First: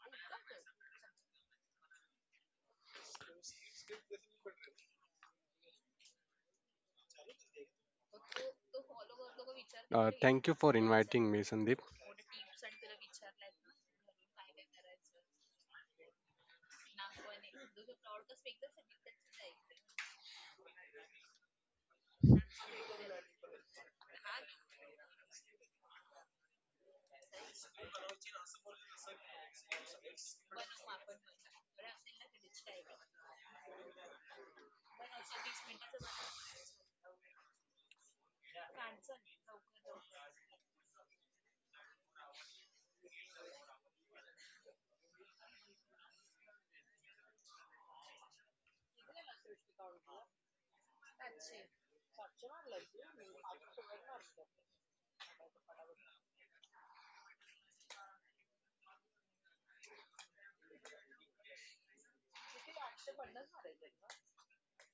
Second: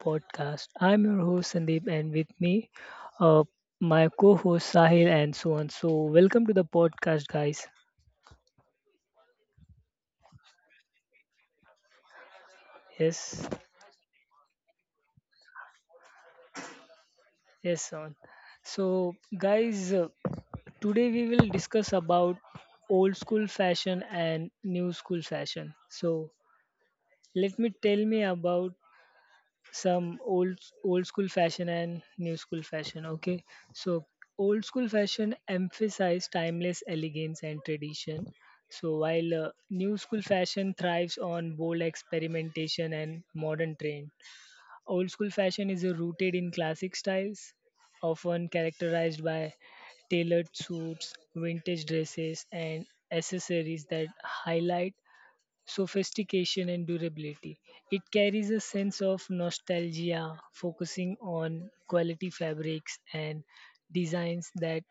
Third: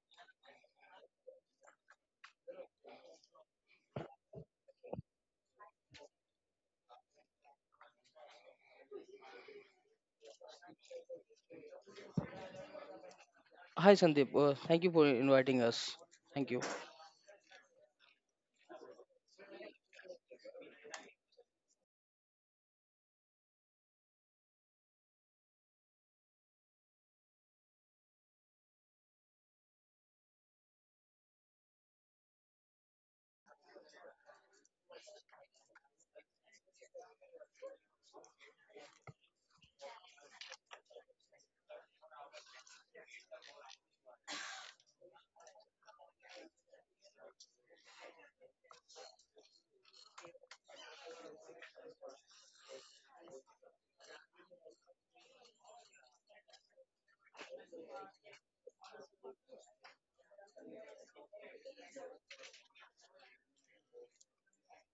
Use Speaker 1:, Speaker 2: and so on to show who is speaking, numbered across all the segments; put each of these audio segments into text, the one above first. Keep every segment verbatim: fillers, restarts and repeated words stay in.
Speaker 1: podcast. I'm your host Sandeep, and with me, uh, my co-host Sahil and so on. So welcome to the podcast, guys.
Speaker 2: Uh, thank you for inviting me, San.
Speaker 1: Yes,
Speaker 3: Hi Sandeep, uh, thank you for inviting us. Thank you.
Speaker 1: yes, on. So guys, uh, today we will discuss about old school fashion and new school fashion. So let me tell me about some old old school fashion and new school fashion, okay. So old school fashion emphasize timeless elegance and tradition. So while uh, new school fashion thrives on bold experimentation and modern trend. Old school fashion is uh, rooted in classic styles, often characterized by tailored suits, vintage dresses, and accessories that highlight sophistication and durability. It carries a sense of nostalgia, focusing on quality fabrics and designs that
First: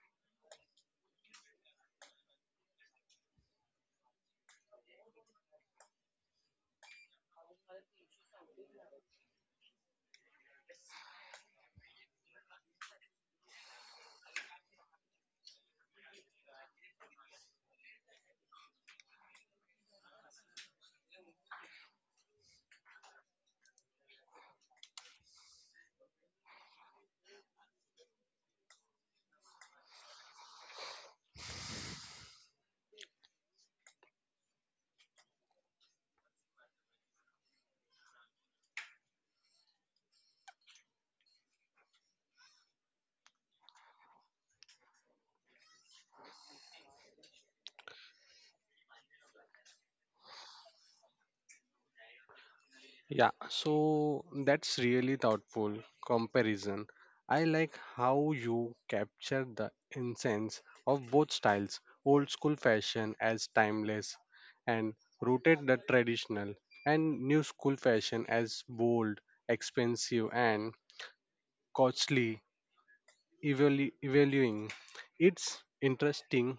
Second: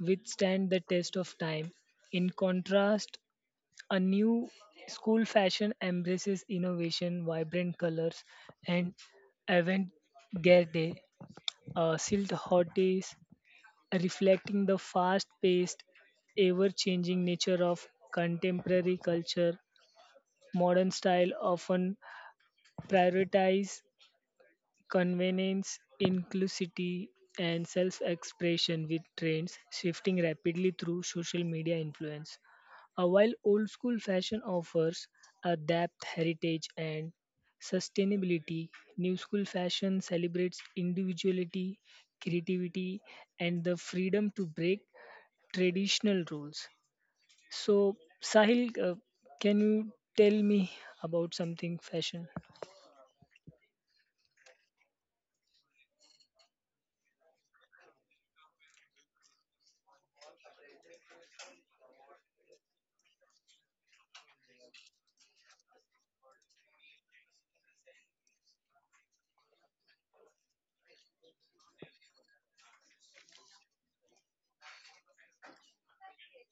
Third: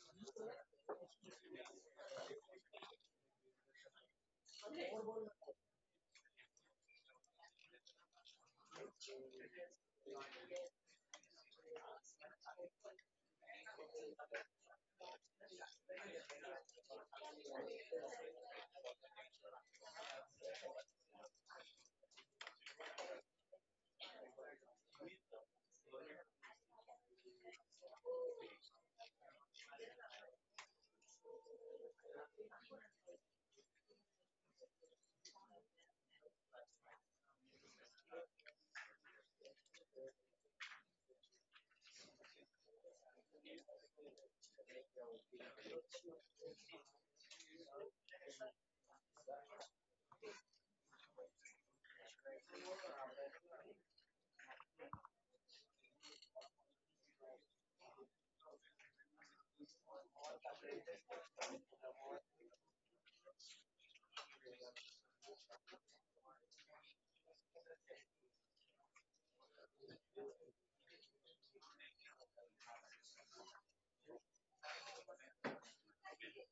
Speaker 1: withstand the test of time. In contrast, a new school fashion embraces innovation, vibrant colors, and avant-garde uh, silk hot, reflecting the fast-paced, ever-changing nature of contemporary culture. Modern style often prioritize convenience, inclusivity, and self expression with trends shifting rapidly through social media influence. Uh, while old school fashion offers a depth, heritage, and sustainability, new school fashion celebrates individuality, creativity, and the freedom to break traditional rules. So, Sahil, uh, can you tell me about something fashion?
Speaker 2: Yeah, so that's really thoughtful comparison. I like how you capture the essence of both styles, old school fashion as timeless and rooted the traditional, and new school fashion as bold, expensive, and costly, evalu- evaluing. It's interesting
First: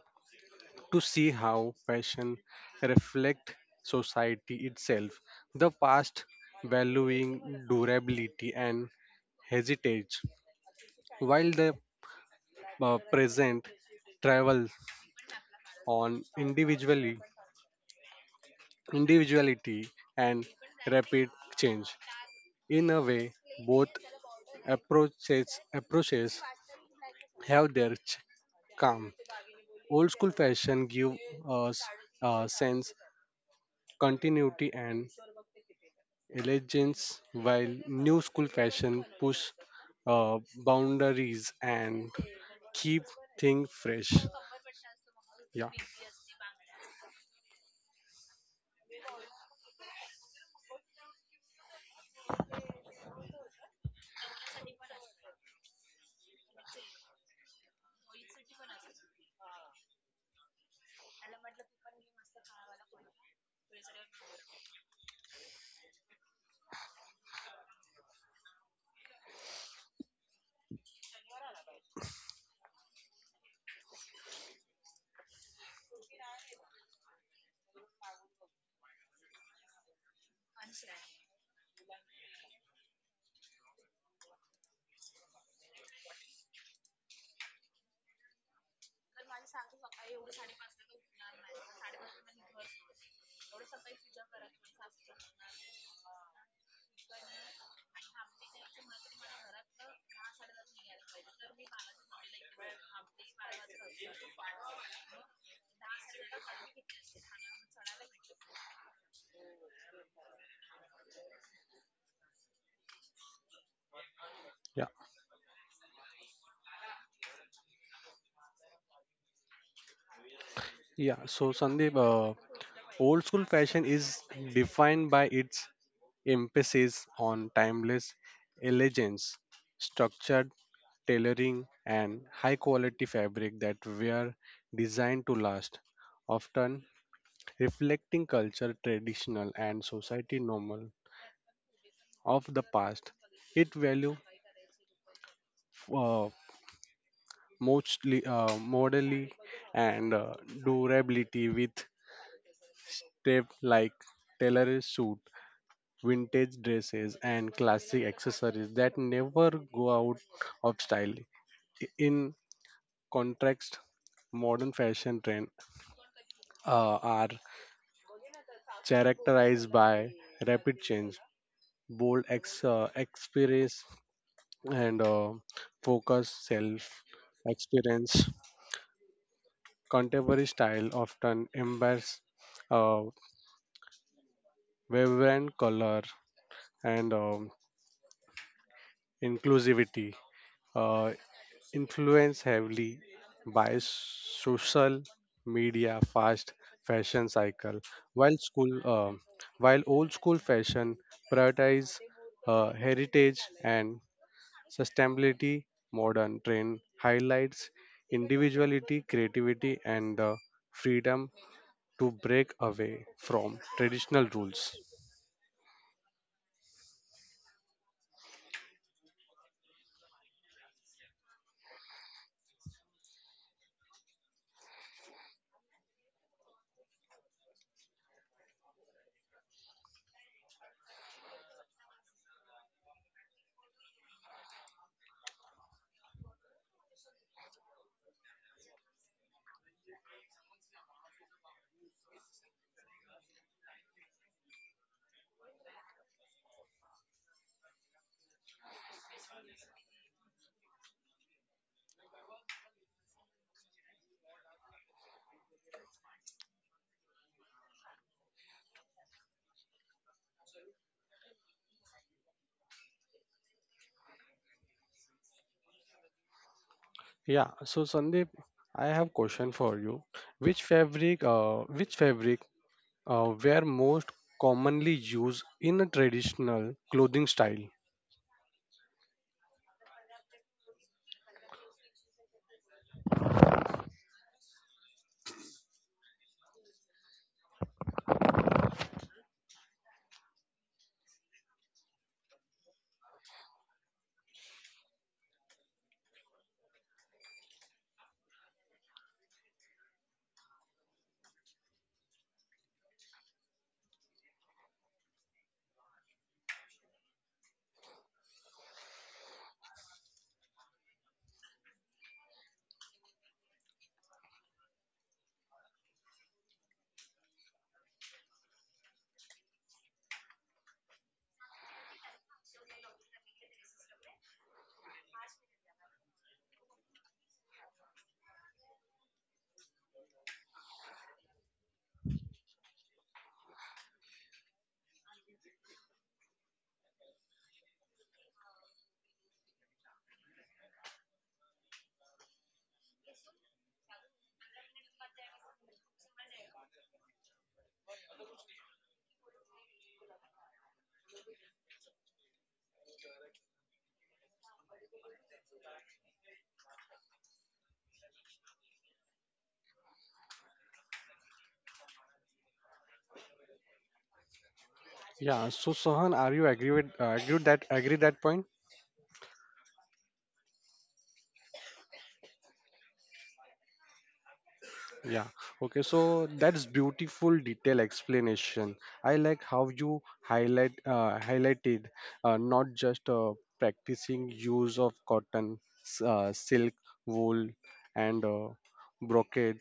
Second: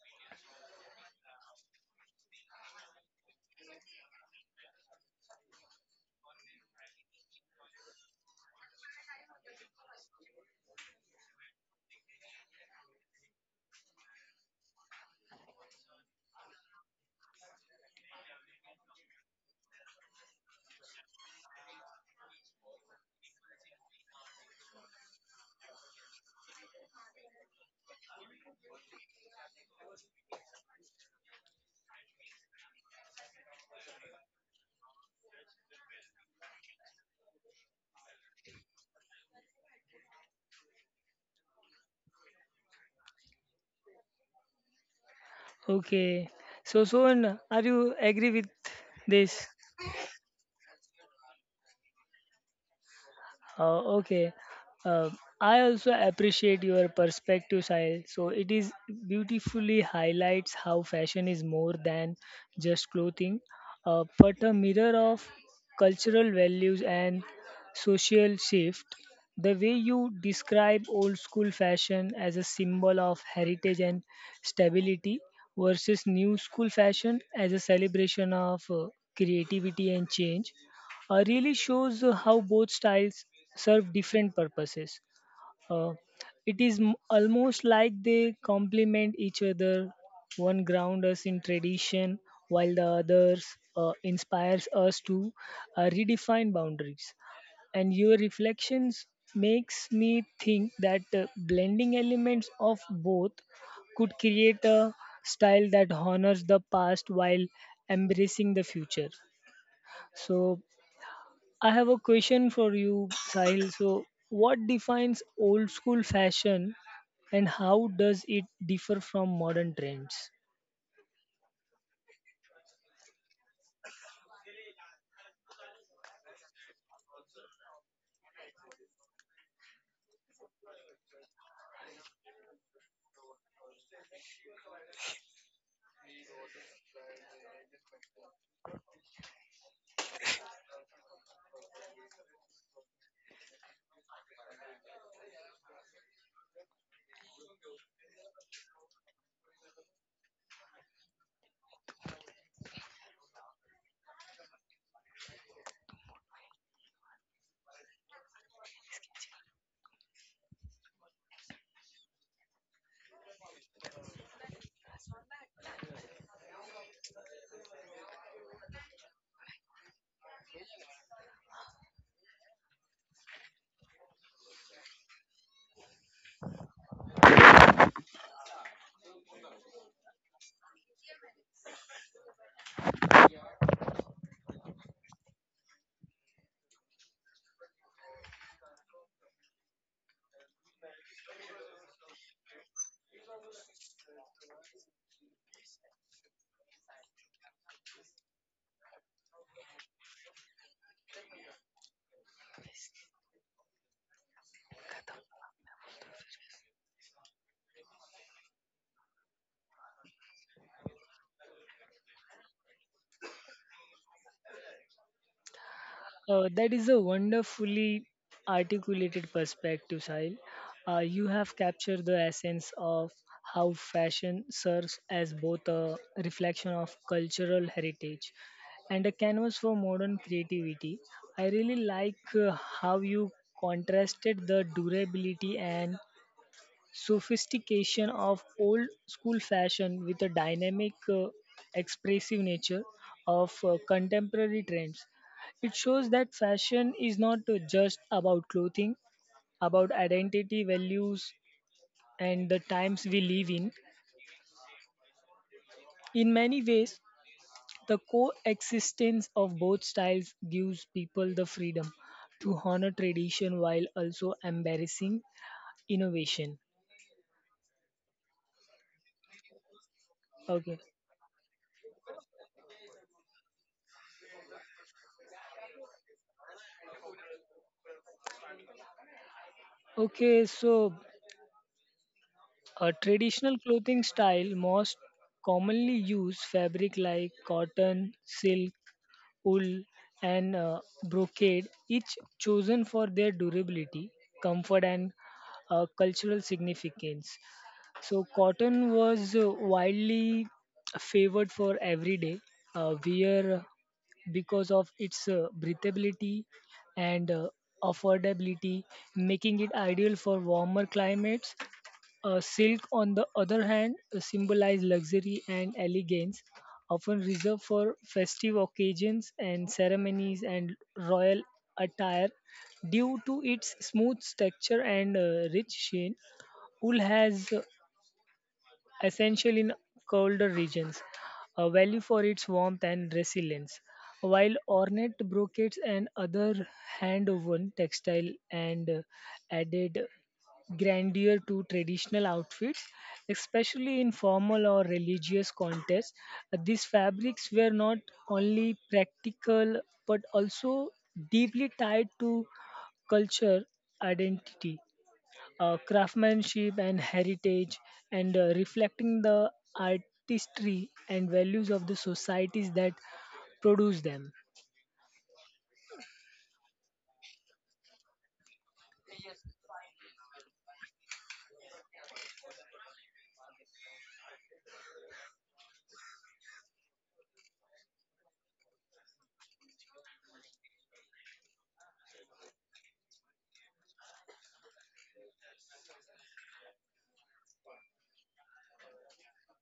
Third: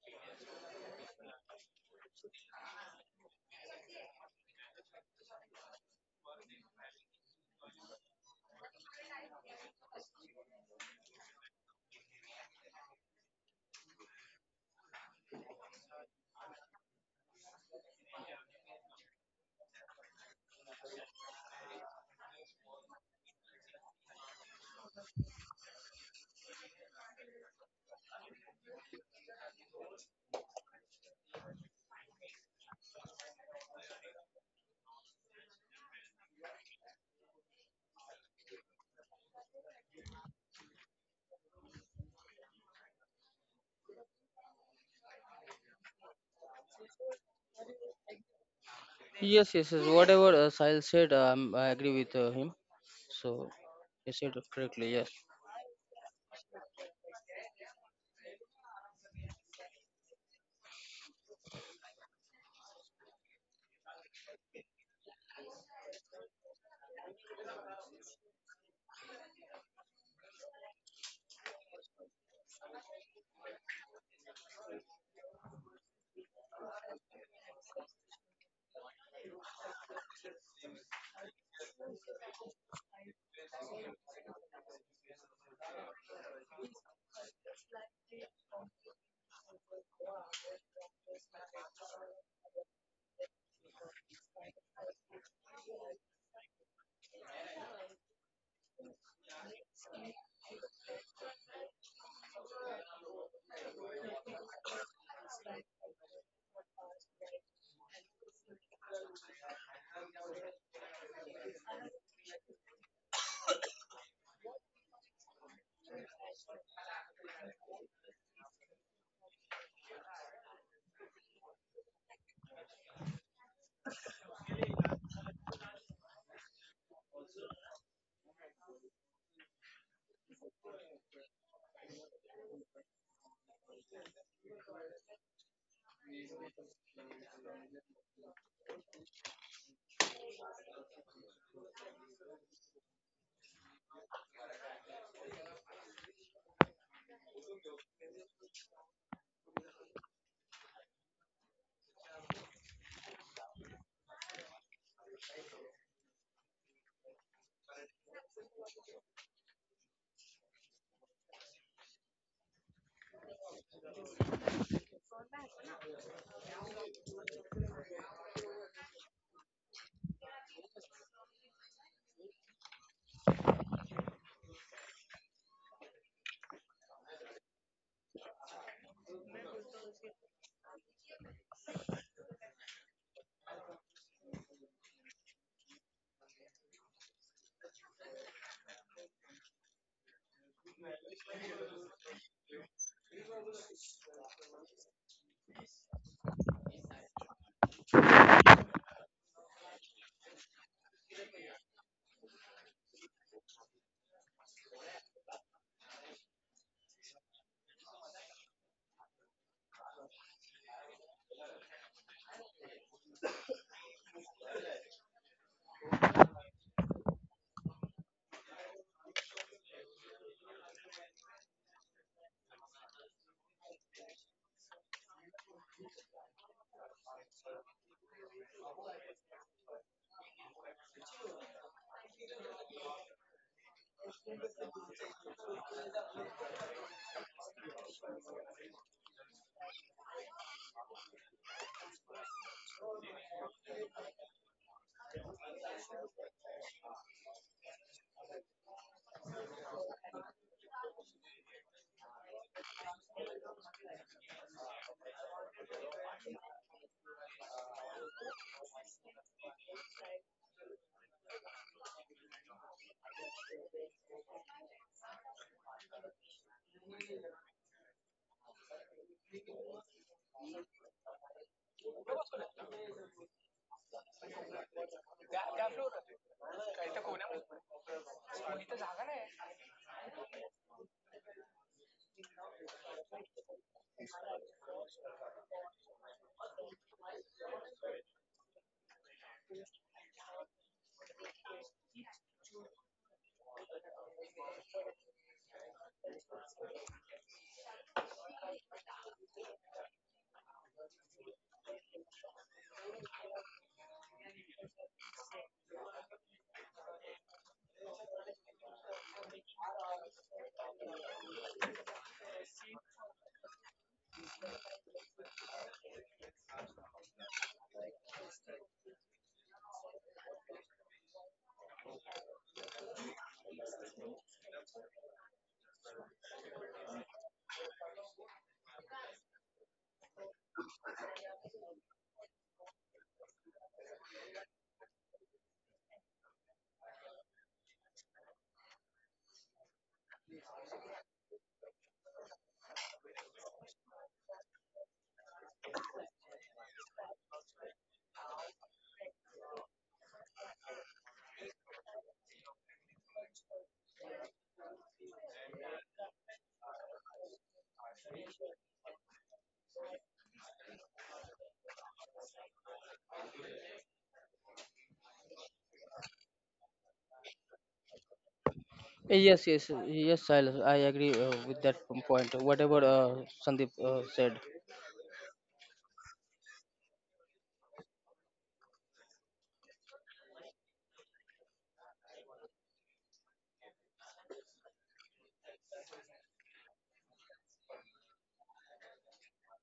Speaker 2: to see how fashion reflect society itself, the past valuing durability and heritage, while the uh, present travels on individually individuality and rapid change. In a way, both approaches approaches have their ch- calm. Old school fashion give us a sense continuity and elegance, while new school fashion push uh, boundaries and keep things fresh. Yeah,
Speaker 1: Okay. So, Son, are you agree with this?
Speaker 3: Yes, yes, yes. Whatever uh, Sahil said, um, I agree with uh, him. So
Speaker 1: Uh,
Speaker 3: he said
Speaker 1: okay.
Speaker 3: it correctly. Yes.
Speaker 1: Uh, I also appreciate your perspective, Sahil. So it is beautifully highlights how fashion is more than just clothing, uh, but a mirror of cultural values and social shift. The way you describe old school fashion as a symbol of heritage and stability versus new school fashion as a celebration of uh, creativity and change uh, really shows uh, how both styles serve different purposes. Uh, it is m- almost like they complement each other. One grounds us in tradition, while the others uh, inspires us to uh, redefine boundaries. And your reflections makes me think that uh, blending elements of both could create a style that honors the past while embracing the future. So I have a question for you, Sahil. So, what
Speaker 2: yeah,
Speaker 1: defines old school fashion and how does it differ from modern trends?
Speaker 2: yeah. So Sandeep, uh, old school fashion is defined by its emphasis on timeless elegance, structured tailoring, and high-quality fabric that were designed to last, often reflecting culture, traditional, and society normal of the past. It value uh, mostly uh, modally and uh, durability with tape like tailored suit, vintage dresses, and classic accessories that never go out of style. I- In contrast, modern fashion trends uh, are characterized by rapid change, bold ex- uh, experience, and uh, focus self experience. Contemporary style often embeds uh, vibrant color and um, inclusivity, uh, influenced heavily by social media fast fashion cycle while school uh, while old school fashion prioritize uh, heritage and sustainability, modern trend highlights individuality, creativity, and the freedom to break away from traditional rules.
Speaker 1: Uh, that is a wonderfully articulated perspective, Sahil. Uh, you have captured the essence of how fashion serves as both a reflection of cultural heritage and a canvas for modern creativity. I really like uh, how you contrasted the durability and sophistication of old school fashion with a dynamic, uh, expressive nature of uh, contemporary trends. It shows that fashion is not uh, just about clothing, about identity, values, and the times we live in. In many ways, the coexistence of both styles gives people the freedom to honor tradition while also embarrassing innovation.
Speaker 2: Yeah, so Sandeep, I have question for you. Which
Speaker 1: Okay.
Speaker 2: fabric, uh, which fabric uh, were most commonly used
Speaker 3: Uh,
Speaker 2: in a traditional clothing style?
Speaker 1: Okay, so a traditional clothing style most commonly use fabric like cotton, silk, wool, and uh, brocade, each chosen for their durability, comfort, and uh, cultural significance. So, cotton was uh, widely favored for everyday uh, wear because of its uh, breathability and uh, affordability, making it ideal for warmer climates. Uh, silk, on the other hand, symbolize luxury and elegance, often reserved for festive occasions and ceremonies and royal attire. Due to its smooth texture and uh, rich sheen, wool has essential in colder regions, a value for its warmth and resilience. While ornate brocades and other hand woven textile and uh, added grandeur to traditional outfits, especially in formal or religious contexts. These fabrics were not only practical but also deeply tied to culture identity, uh, craftsmanship and heritage, and uh, reflecting the artistry and values of the societies that produce them.
Speaker 2: Yeah, so Sohan, are you agree with uh, agree with that agree that point?
Speaker 3: Yes, yes, uh, yes, Sahil. I agree uh, with that p- point. Whatever uh, Sandeep uh, said.
Speaker 2: Yeah, okay, so that's beautiful detail explanation. I like how you highlight uh, highlighted uh, not just uh, practicing use of cotton, s- uh, silk, wool, and uh, brocade,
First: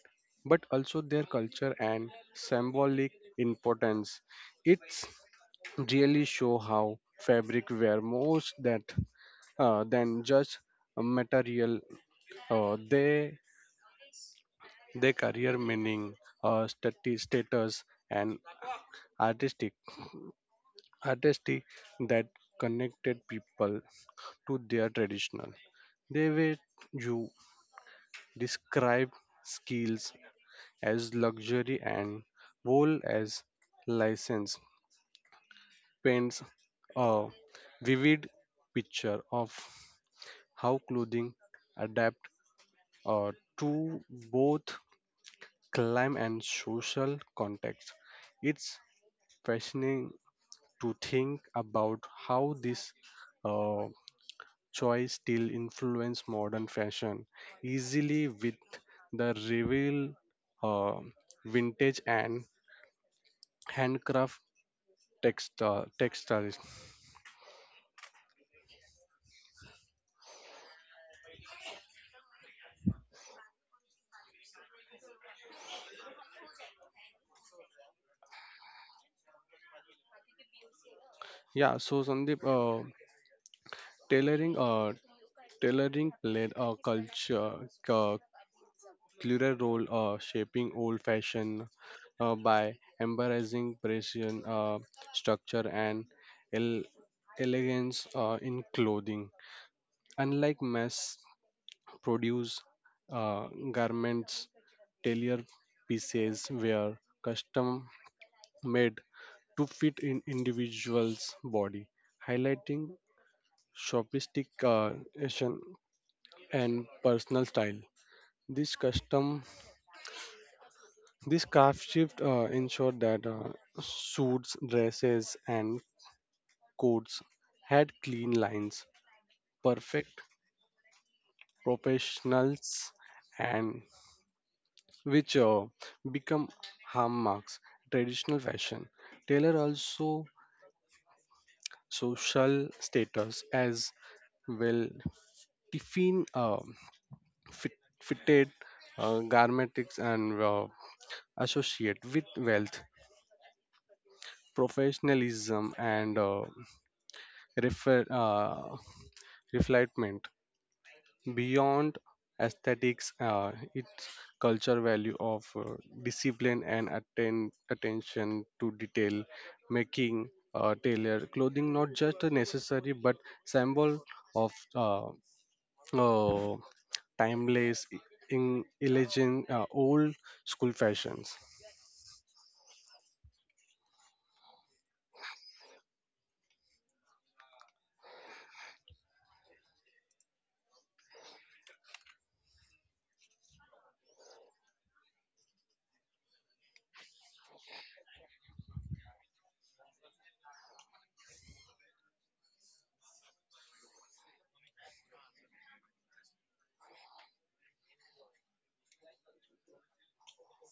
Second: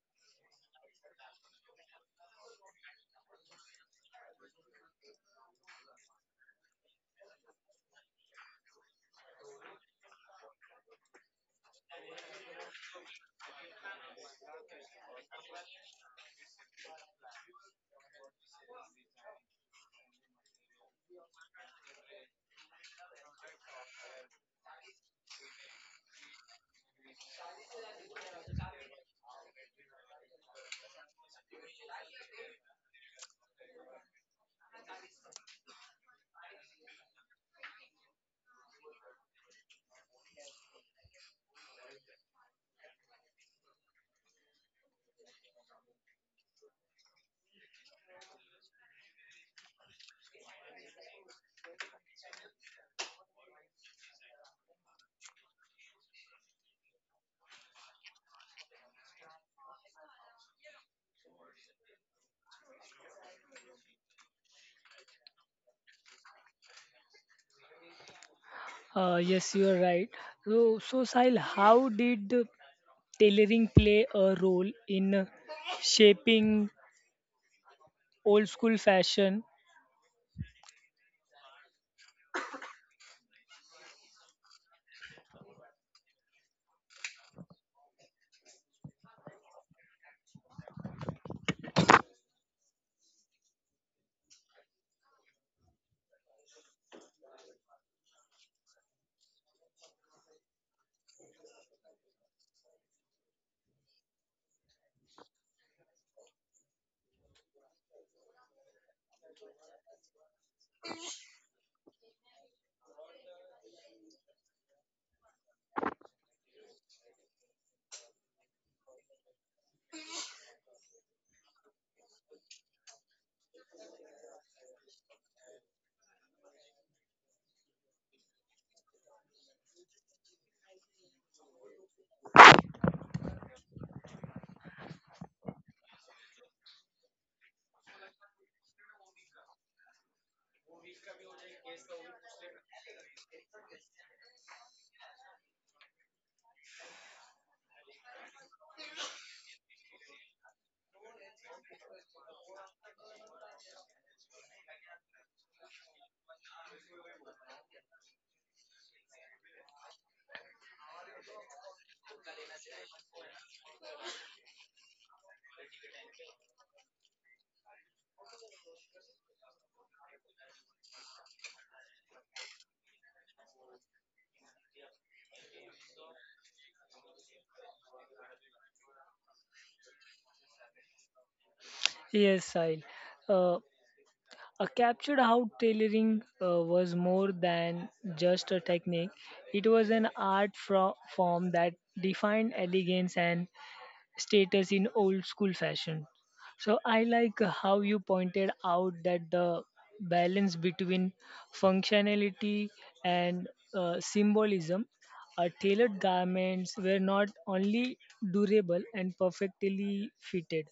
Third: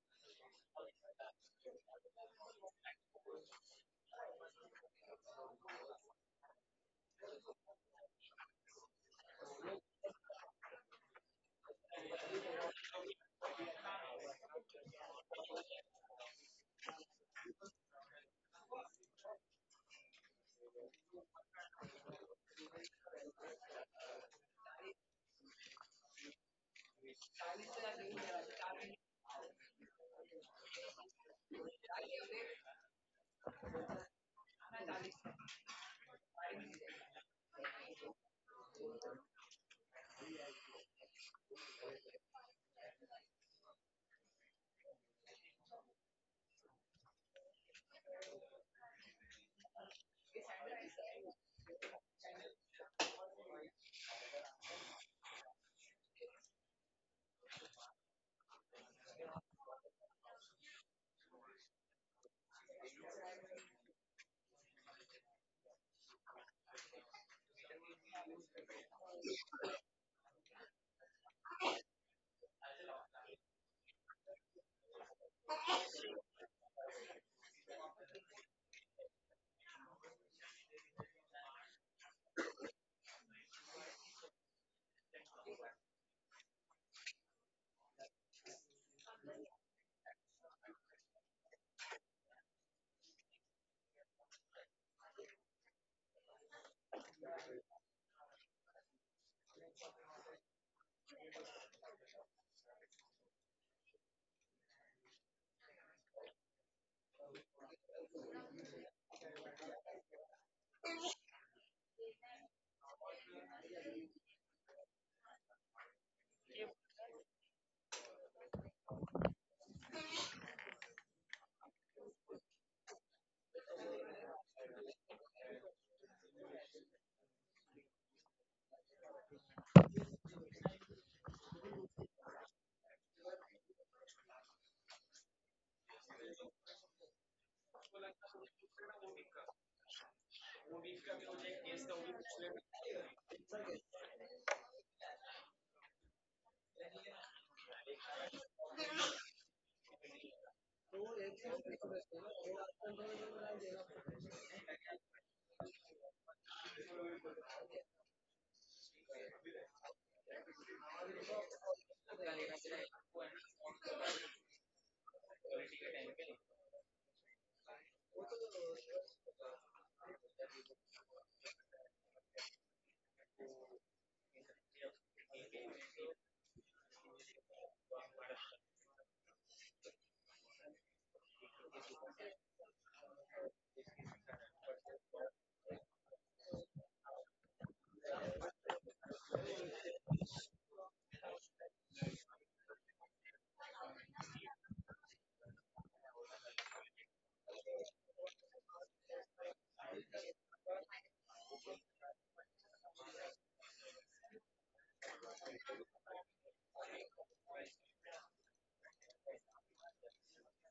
Speaker 2: but also their culture and symbolic importance. It's really show how fabric wear most that uh, than just a material uh, they their career meaning, uh, stati- status, and artistic artistry that connected people to their traditional. They were you describe skills as luxury and wool as license paints a vivid picture of how clothing adapt uh, to both climate and social context. It's fascinating to think about how this uh, choice still influence modern fashion easily with the reveal uh, vintage and handcraft text uh, textiles.
Speaker 1: Uh, yes, you are right. So, so Sahil, how did tailoring play a role in shaping old school fashion?
Speaker 2: Yeah, so Sandeep, uh, tailoring uh, tailoring played a culture uh, clearer role uh, shaping old fashion uh, by embracing precision, uh, structure, and el- elegance uh, in clothing. Unlike mass produced uh, garments, tailor pieces were custom made to fit in individual's body, highlighting sophistication and personal style. This custom This craft shift uh, ensured that uh, suits, dresses, and coats had clean lines, perfect proportions, and which uh, become hallmarks traditional fashion. Taylor also social status as well. Tiffin uh, fit, fitted uh, garmentics and uh, associate with wealth, professionalism, and uh, refer, uh, reflectment beyond aesthetics, uh, its culture value of uh, discipline and atten- attention to detail, making uh, tailor clothing not just a necessary but symbol of uh, uh, timeless e- in elegant uh, old school fashions.
Speaker 1: Yes, Sahil. Uh, uh, Captured how tailoring uh, was more than just a technique. It was an art fro- form that defined elegance and status in old school fashion. So I like how you pointed out that the balance between functionality and uh, symbolism. Uh, tailored garments were not only durable and perfectly fitted,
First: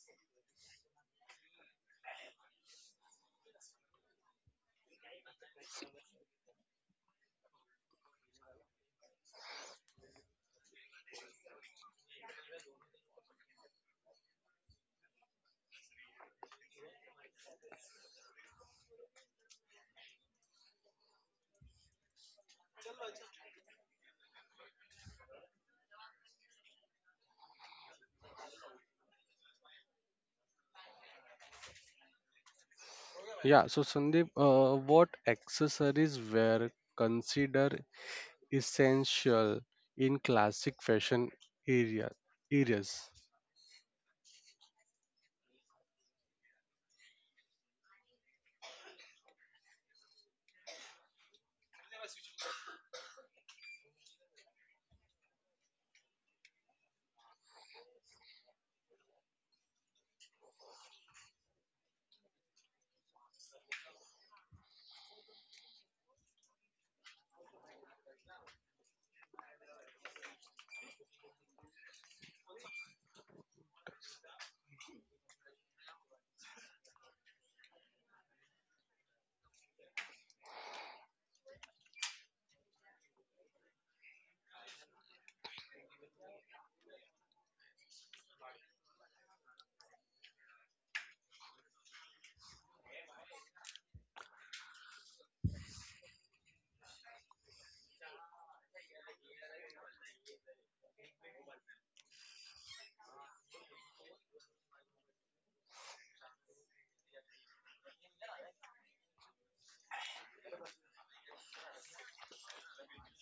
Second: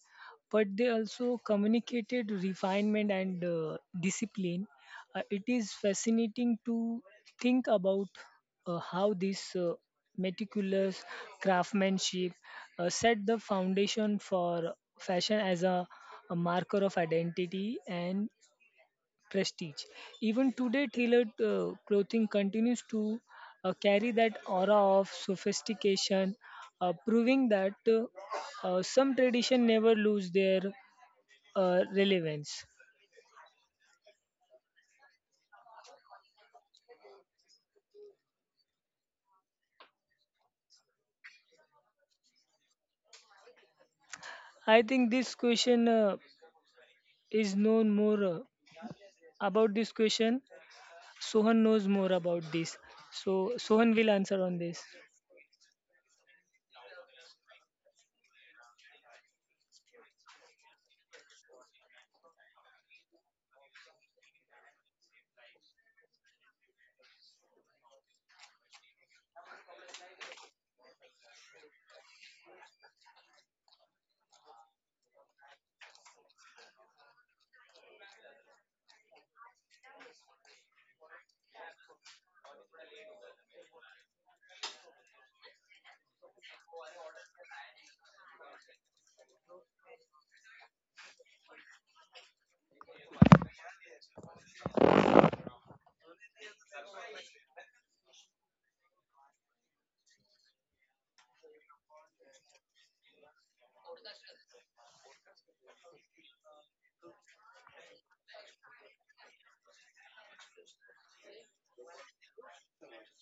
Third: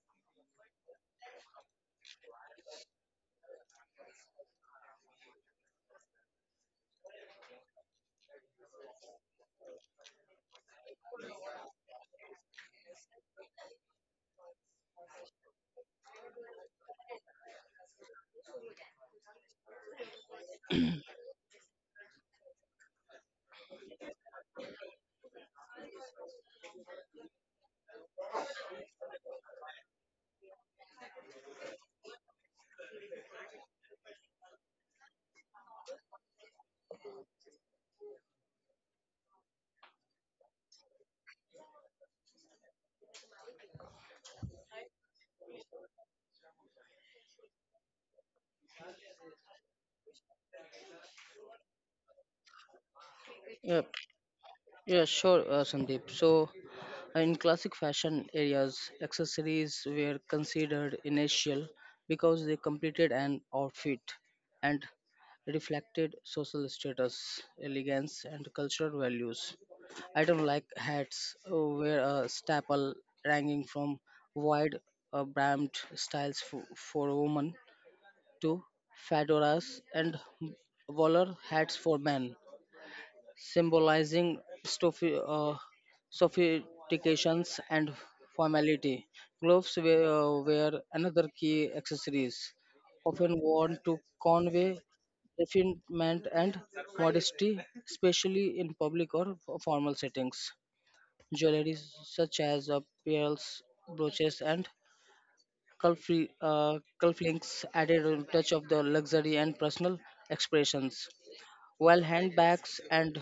Speaker 1: but they also communicated refinement and uh, discipline. Uh, it is fascinating to think about uh, how this uh, meticulous craftsmanship uh, set the foundation for fashion as a, a marker of identity and prestige. Even today, tailored uh, clothing continues to uh, carry that aura of sophistication, uh, proving that uh, uh, some tradition never lose their uh, relevance.
Speaker 2: Yeah, so Sandeep, uh, what accessories were considered essential in classic fashion area, areas?
Speaker 1: I think this question uh, is known more uh, about this question. Sohan knows more about this. So
Speaker 3: Yeah,
Speaker 1: Sohan will answer on this.
Speaker 3: yeah, sure, uh, Sandeep. So in classic fashion areas, accessories were considered essential because they completed an outfit and reflected social status, elegance, and cultural values. Items like hats uh, were a staple, ranging from wide uh, brimmed styles for, for women to fedoras and bowler hats for men, symbolizing sophi- uh, sophistications and formality. Gloves were, uh, were another key accessories, often worn to convey refinement and modesty, especially in public or f- formal settings. Jewelry such as uh, pearls, brooches, and cuffli- uh, cufflinks added a touch of the luxury and personal expressions, while handbags and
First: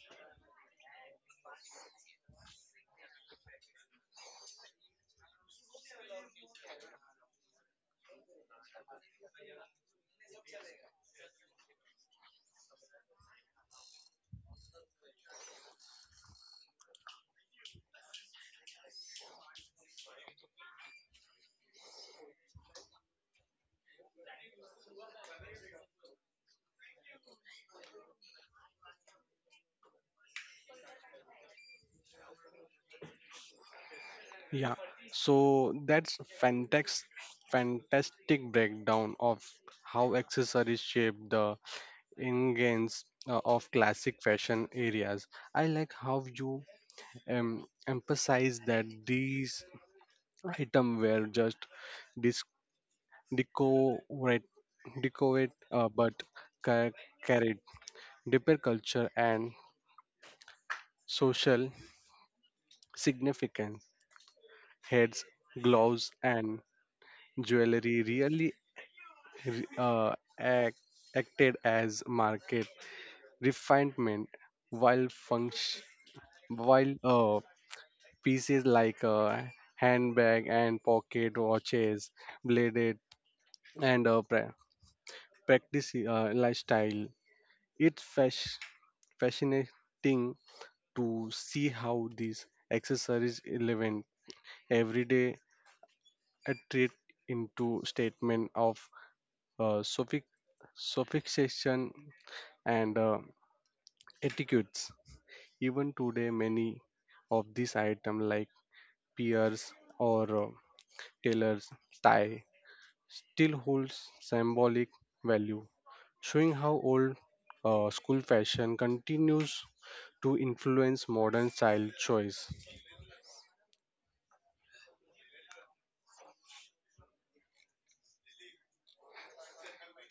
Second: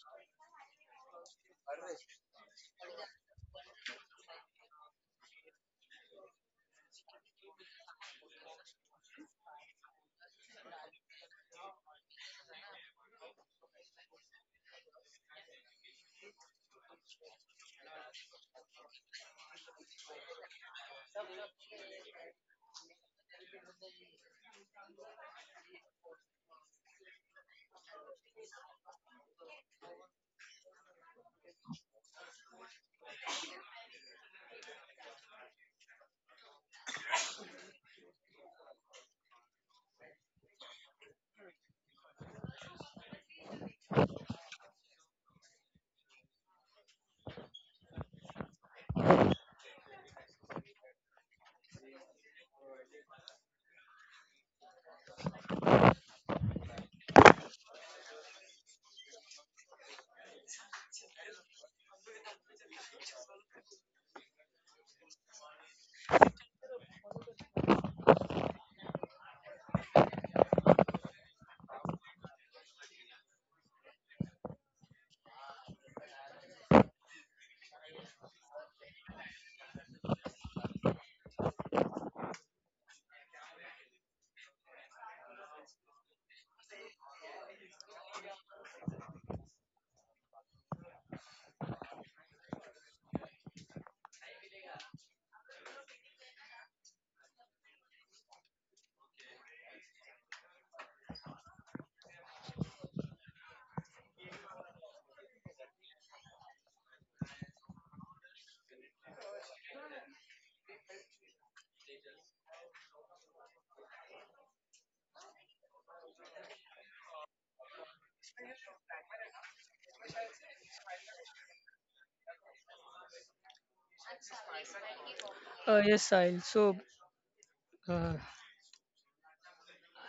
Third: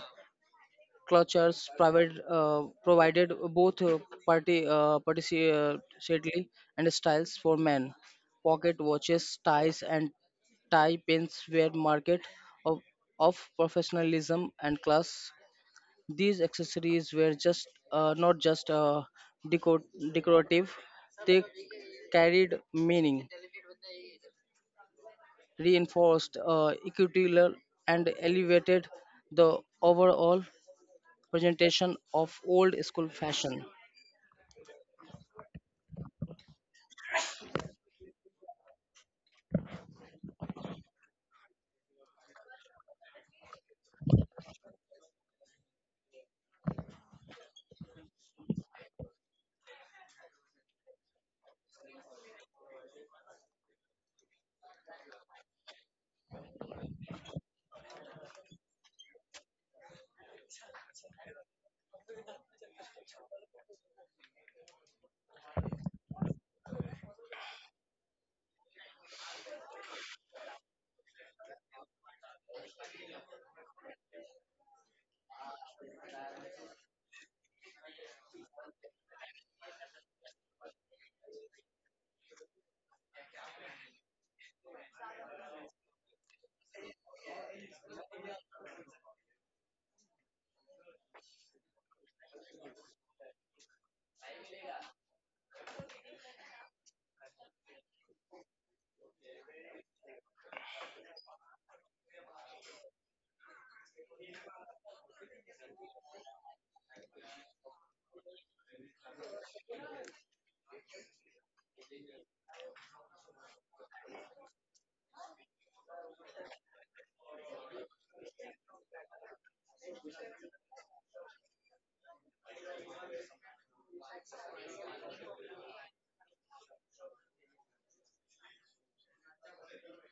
Speaker 3: clutches private uh, provided both uh, party uh, partici- uh, shadly and styles for men. Pocket watches, ties, and tie pins were market of, of professionalism and class. These accessories were just uh, not just uh, deco- decorative; they carried meaning, reinforced uh, equity level, and elevated the overall presentation of old school fashion.
Speaker 2: Yeah, so that's fantastic, fantastic breakdown of how accessories shape the ingredients uh, of classic fashion areas. I like how you um, emphasize that these items were just dis- decorate, decorate uh, but ca- carried deeper culture and social significance. Heads, gloves, and jewelry really uh, act, acted as market refinement, while function, while uh, pieces like uh, handbag and pocket watches, bladed and uh, pra- practice uh, lifestyle. It's fash- fascinating to see how these accessories relevant everyday attribute into statement of uh, suffix, suffixation and uh, etiquettes. Even today, many of these items like peers or uh, tailors tie still holds symbolic value, showing how old uh, school fashion continues to influence modern style choice.
Speaker 1: Uh, yes, Sahil. So uh,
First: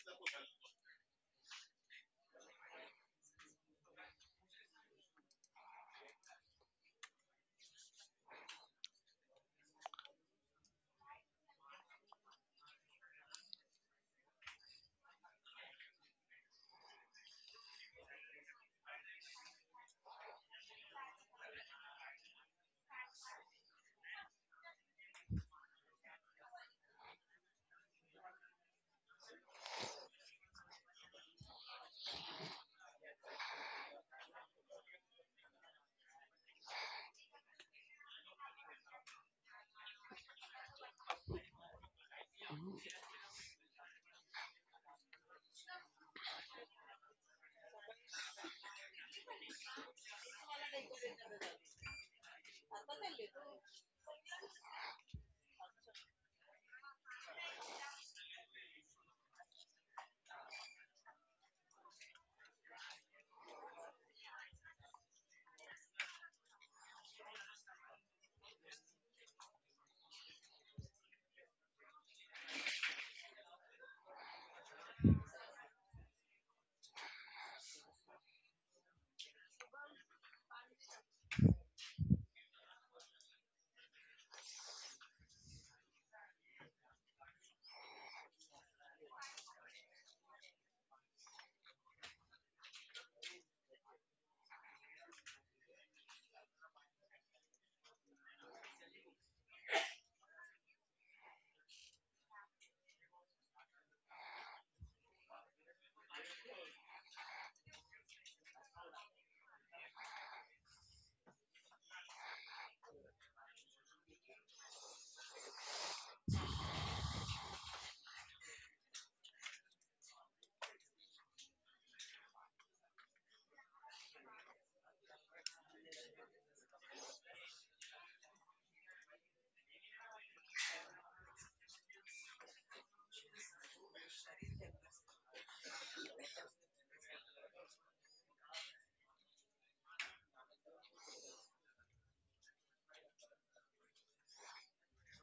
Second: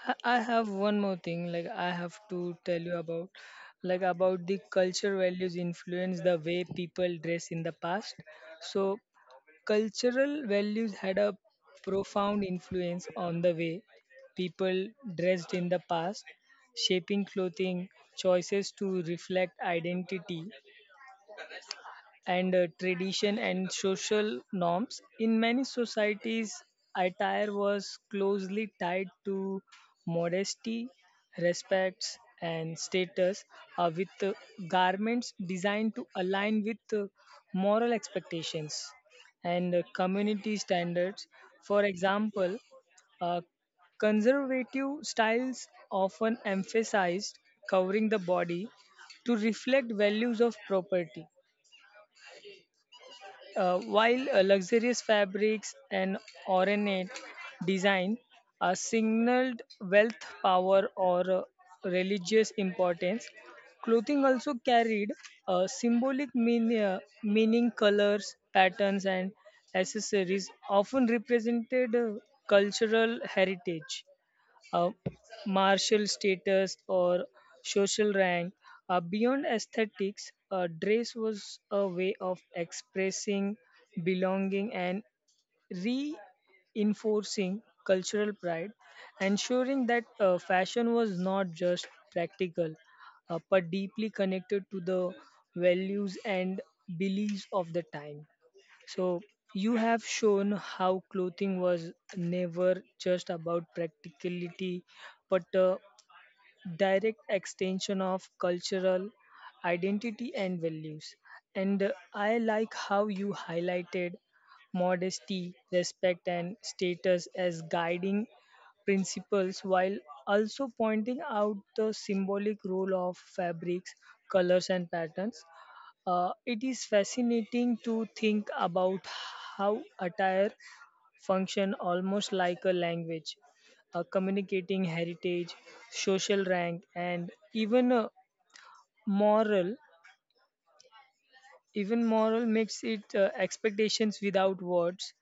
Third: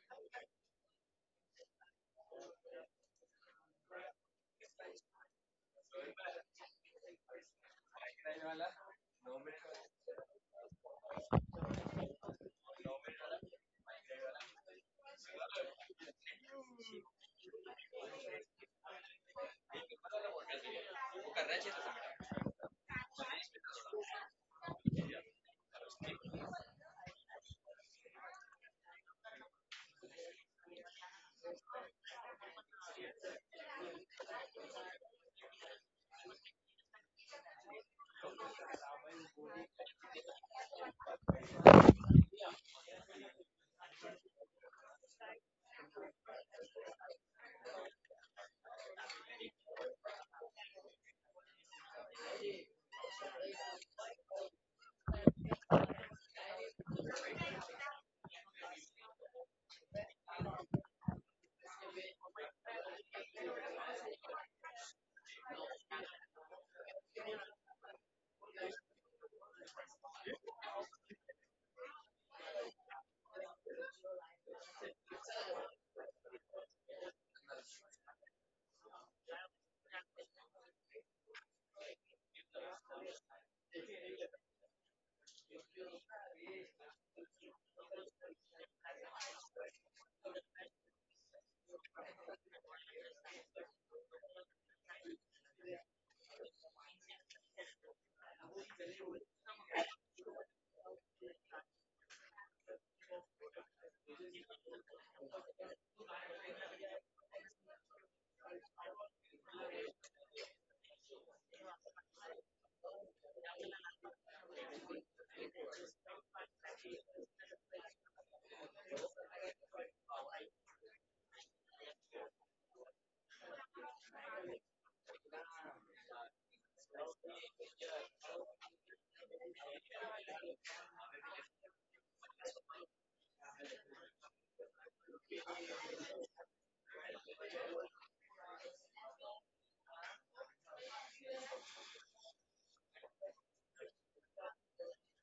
Speaker 1: I I have one more thing. Like I have to tell you about, like about the culture values influence the way people dress in the past. So cultural values had a profound influence on the way people dressed in the past, shaping clothing choices to reflect identity and uh, tradition and social norms. In many societies, attire was closely tied to modesty, respects, and status, uh, with uh, garments designed to align with uh, moral expectations and uh, community standards. For example, uh, conservative styles often emphasized covering the body to reflect values of property uh, while uh, luxurious fabrics and ornate design are signaled wealth, power, or uh, religious importance. Clothing also carried a symbolic mean, uh, meaning, colors, patterns, and accessories often represented uh, cultural heritage, uh, martial status or social rank. Uh, beyond aesthetics, uh, dress was a way of expressing belonging and reinforcing cultural pride, ensuring that uh, fashion was not just practical uh, but deeply connected to the values and beliefs of the time. So, you have shown how clothing was never just about practicality but uh, direct extension of cultural identity and values. And uh, I like how you highlighted modesty, respect, and status as guiding principles while also pointing out the symbolic role of fabrics, colors, and patterns. Uh, it is fascinating to think about how attire function almost like a language, uh, communicating heritage, social rank, and even uh, moral. Even moral makes it uh, expectations without words.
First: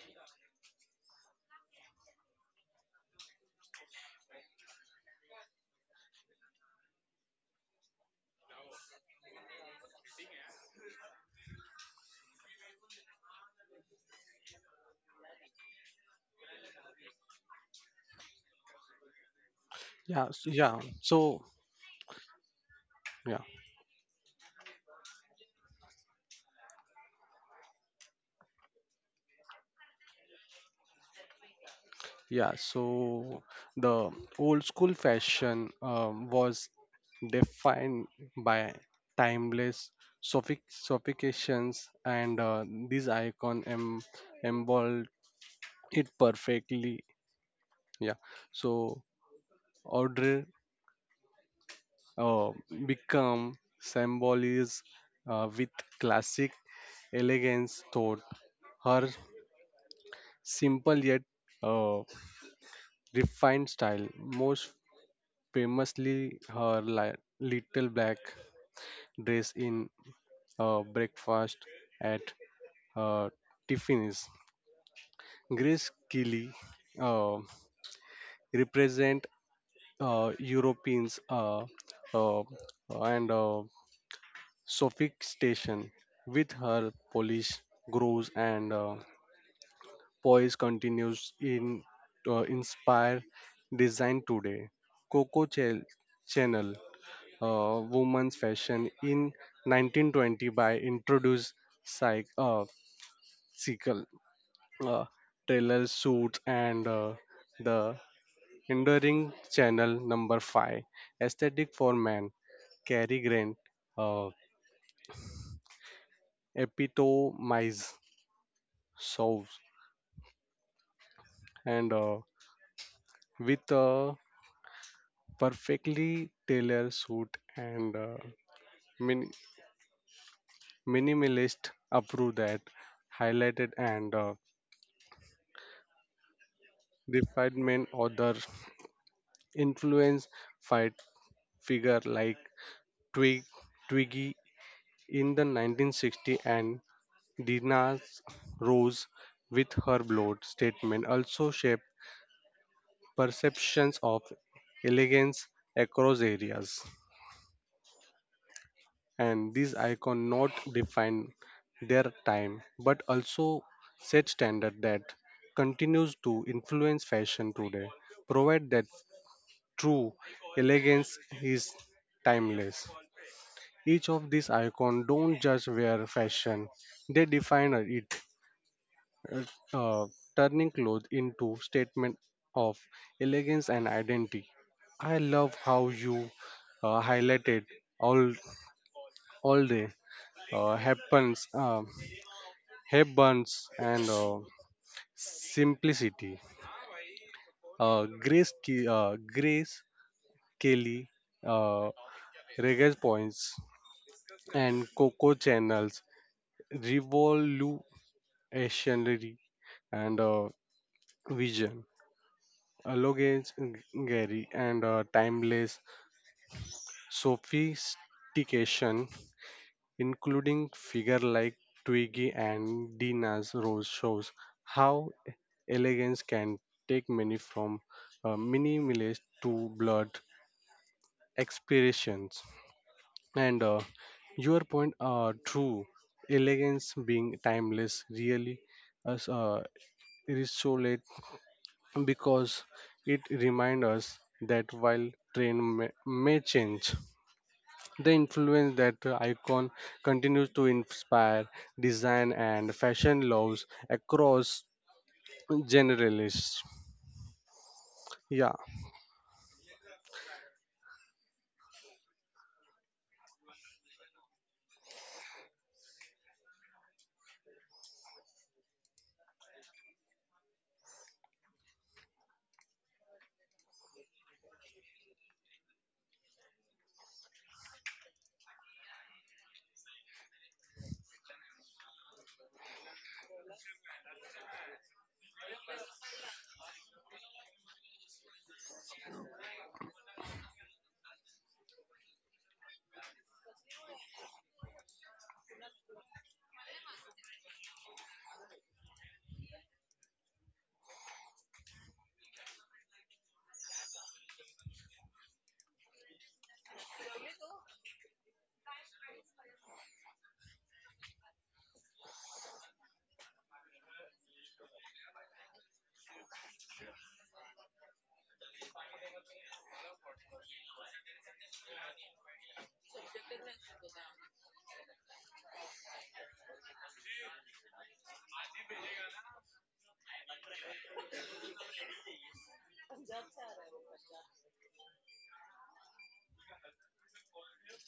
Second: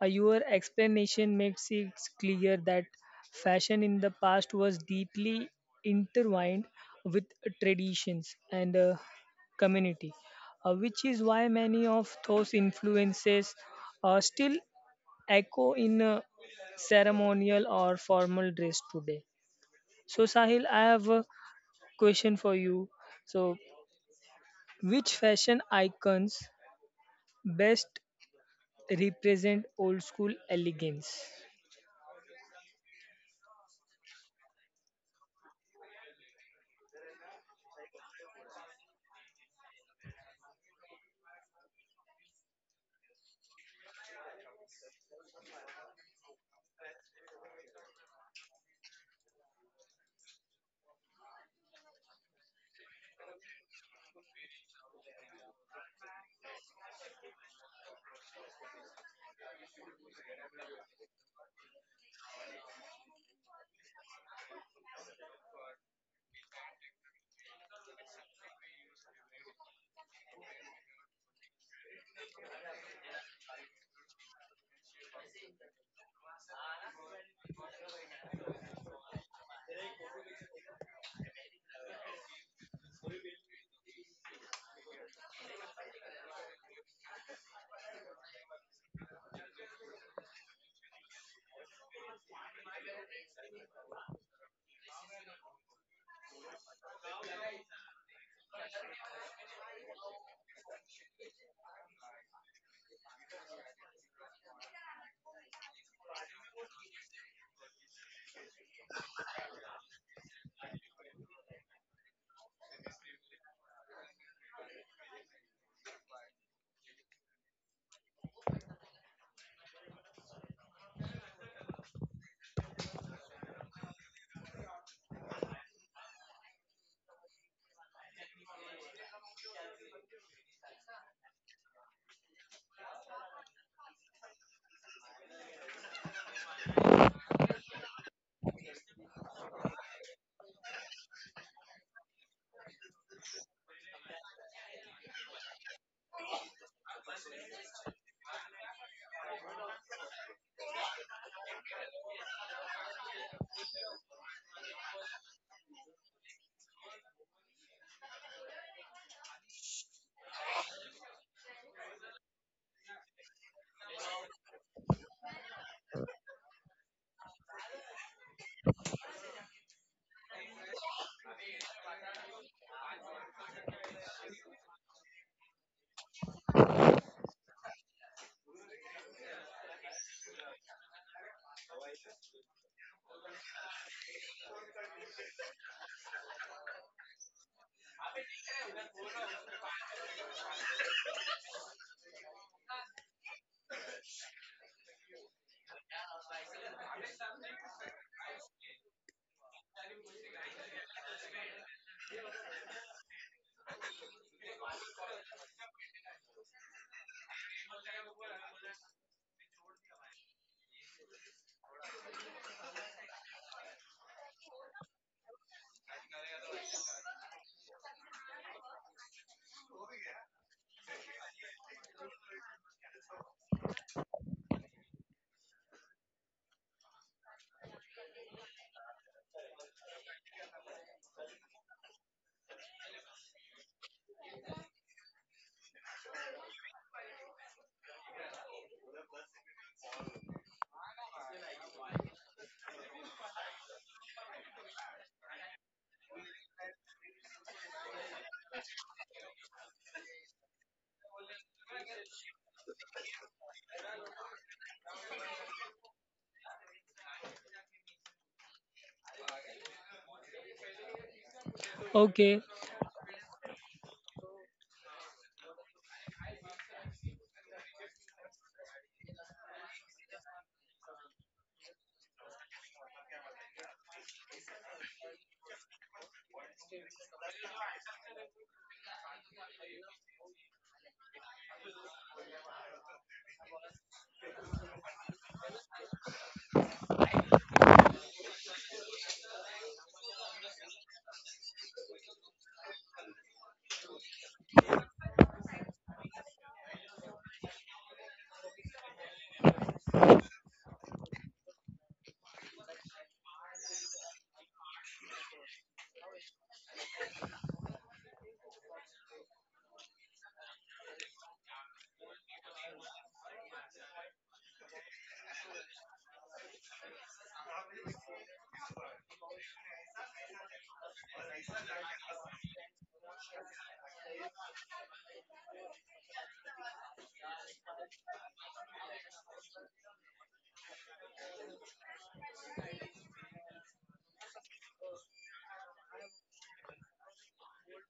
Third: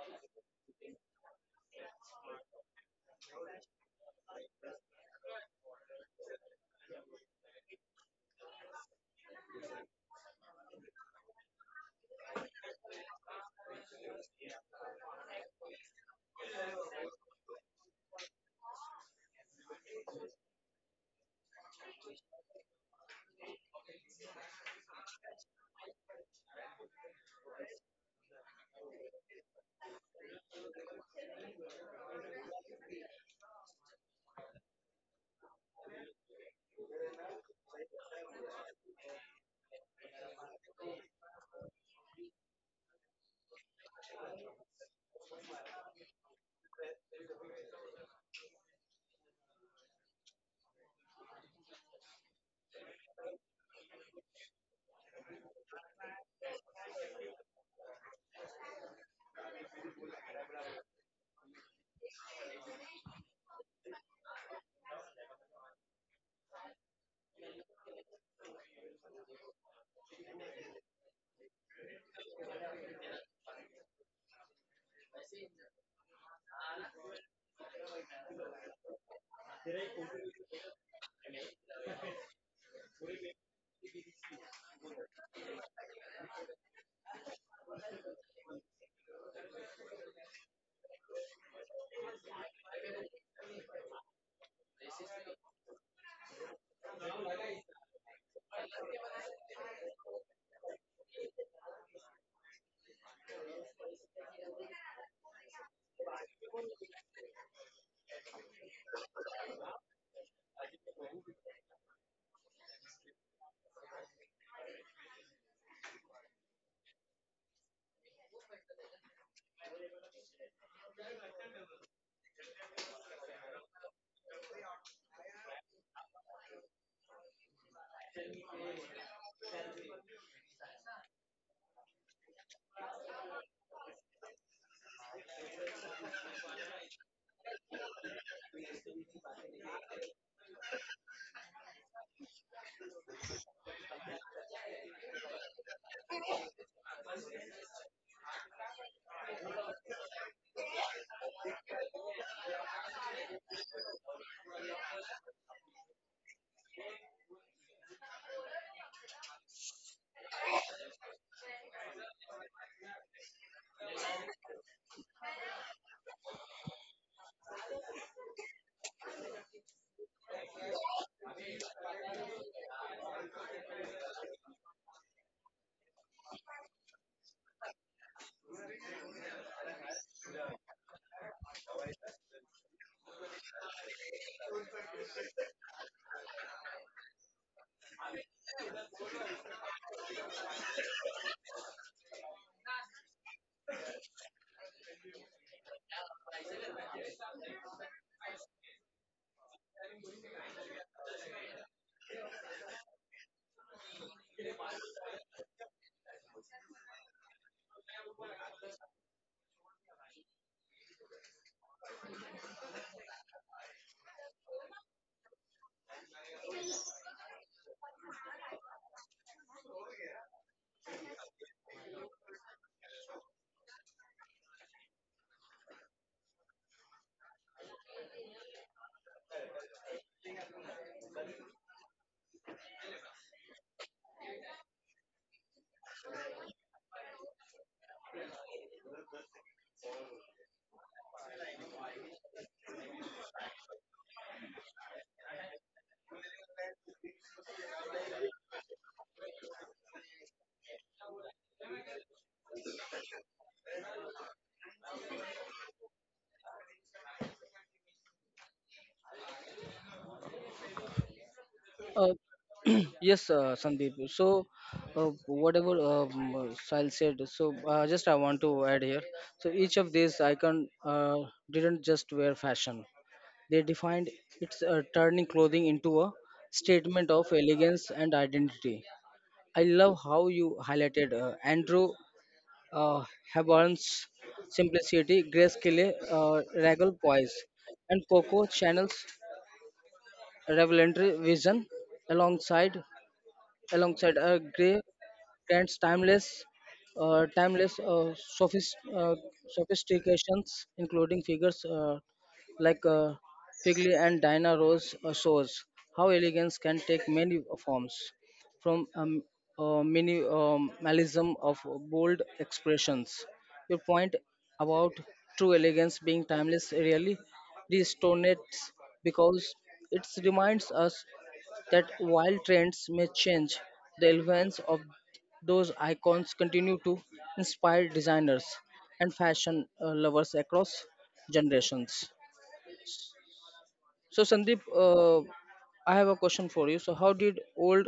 Speaker 1: Uh, your explanation makes it clear that fashion in the past was deeply intertwined with traditions and uh, community, uh, which is why many of those influences are still echo in uh, ceremonial or formal dress today. So,
Speaker 2: Yeah, so,
Speaker 1: Sahil,
Speaker 2: yeah.
Speaker 1: I have a
Speaker 2: So
Speaker 1: question for you.
Speaker 2: yeah.
Speaker 1: So, which fashion icons best represent old school elegance?
Speaker 2: Yeah, so the old school fashion um, was defined by timeless sophic- sophistications, and uh, this icon em- embodied it perfectly. Yeah, so Audrey uh, become symbolism uh, with classic elegance thought. Her simple yet uh, refined style, most famously her li- little black dress in uh, Breakfast at uh, Tiffany's. Grace Kelly uh, represent uh, Europeans uh, uh, and uh, sophistication with her Polish grows and uh, poise continues in uh, inspire design today. Coco Chel- Channel uh, women's fashion in nineteen twenty by introduced cycle, uh, cycle uh, tailor suits and uh, the enduring channel number five aesthetic. For men, Cary Grant uh, epitomize solves and uh, with a perfectly tailored suit and uh, min- minimalist approach that highlighted and uh, refinement other influence fight figure like Twig, Twiggy in the nineteen sixties and Dina's Rose with her bold statement also shaped perceptions of elegance across areas. And these icons not define their time but also set standard that continues to influence fashion today, provide that true elegance is timeless. Each of these icons don't just wear fashion, they define it, uh, uh, turning clothes into statement of elegance and identity. I love how you uh, highlighted all all day uh, happens uh, happens and uh, simplicity. Uh, Grace Ke- uh, Grace Kelly uh, Reggae Points and Coco Channels revolve Ancienry and uh, Vision, elegance, Gary, and uh, timeless sophistication, including figure like Twiggy and Dina's Rose, shows how elegance can take many from uh, minimalist to blood expirations. And uh, your point are true. Elegance being timeless really as uh, because it reminds us that while trend may, may change, the influence that icon continues to inspire design and fashion loves across generalists. Yeah,
Speaker 3: Uh,
Speaker 1: Okay.
Speaker 3: yes, uh, Sandeep. So, uh, whatever um, uh, Sahil said, so uh, just I want to add here. So, each of these icon uh, didn't just wear fashion; they defined its uh, turning clothing into a statement of elegance and identity. I love how you highlighted uh, Andrew uh, Hepburn's simplicity, Grace Kelly uh, regal poise, and Coco Chanel's revelatory vision alongside alongside a Gray grants timeless, uh, timeless uh, sophist, uh, sophistications, including figures uh, like uh, Figley and Dinah Rose uh, shows how elegance can take many forms, from um, uh, minimalism of bold expressions. Your point about true elegance being timeless really resonates because it reminds us that while trends may change, the relevance of those icons continue to inspire designers and fashion uh, lovers across generations. So, Sandeep, uh, I have a question for you. So, how did old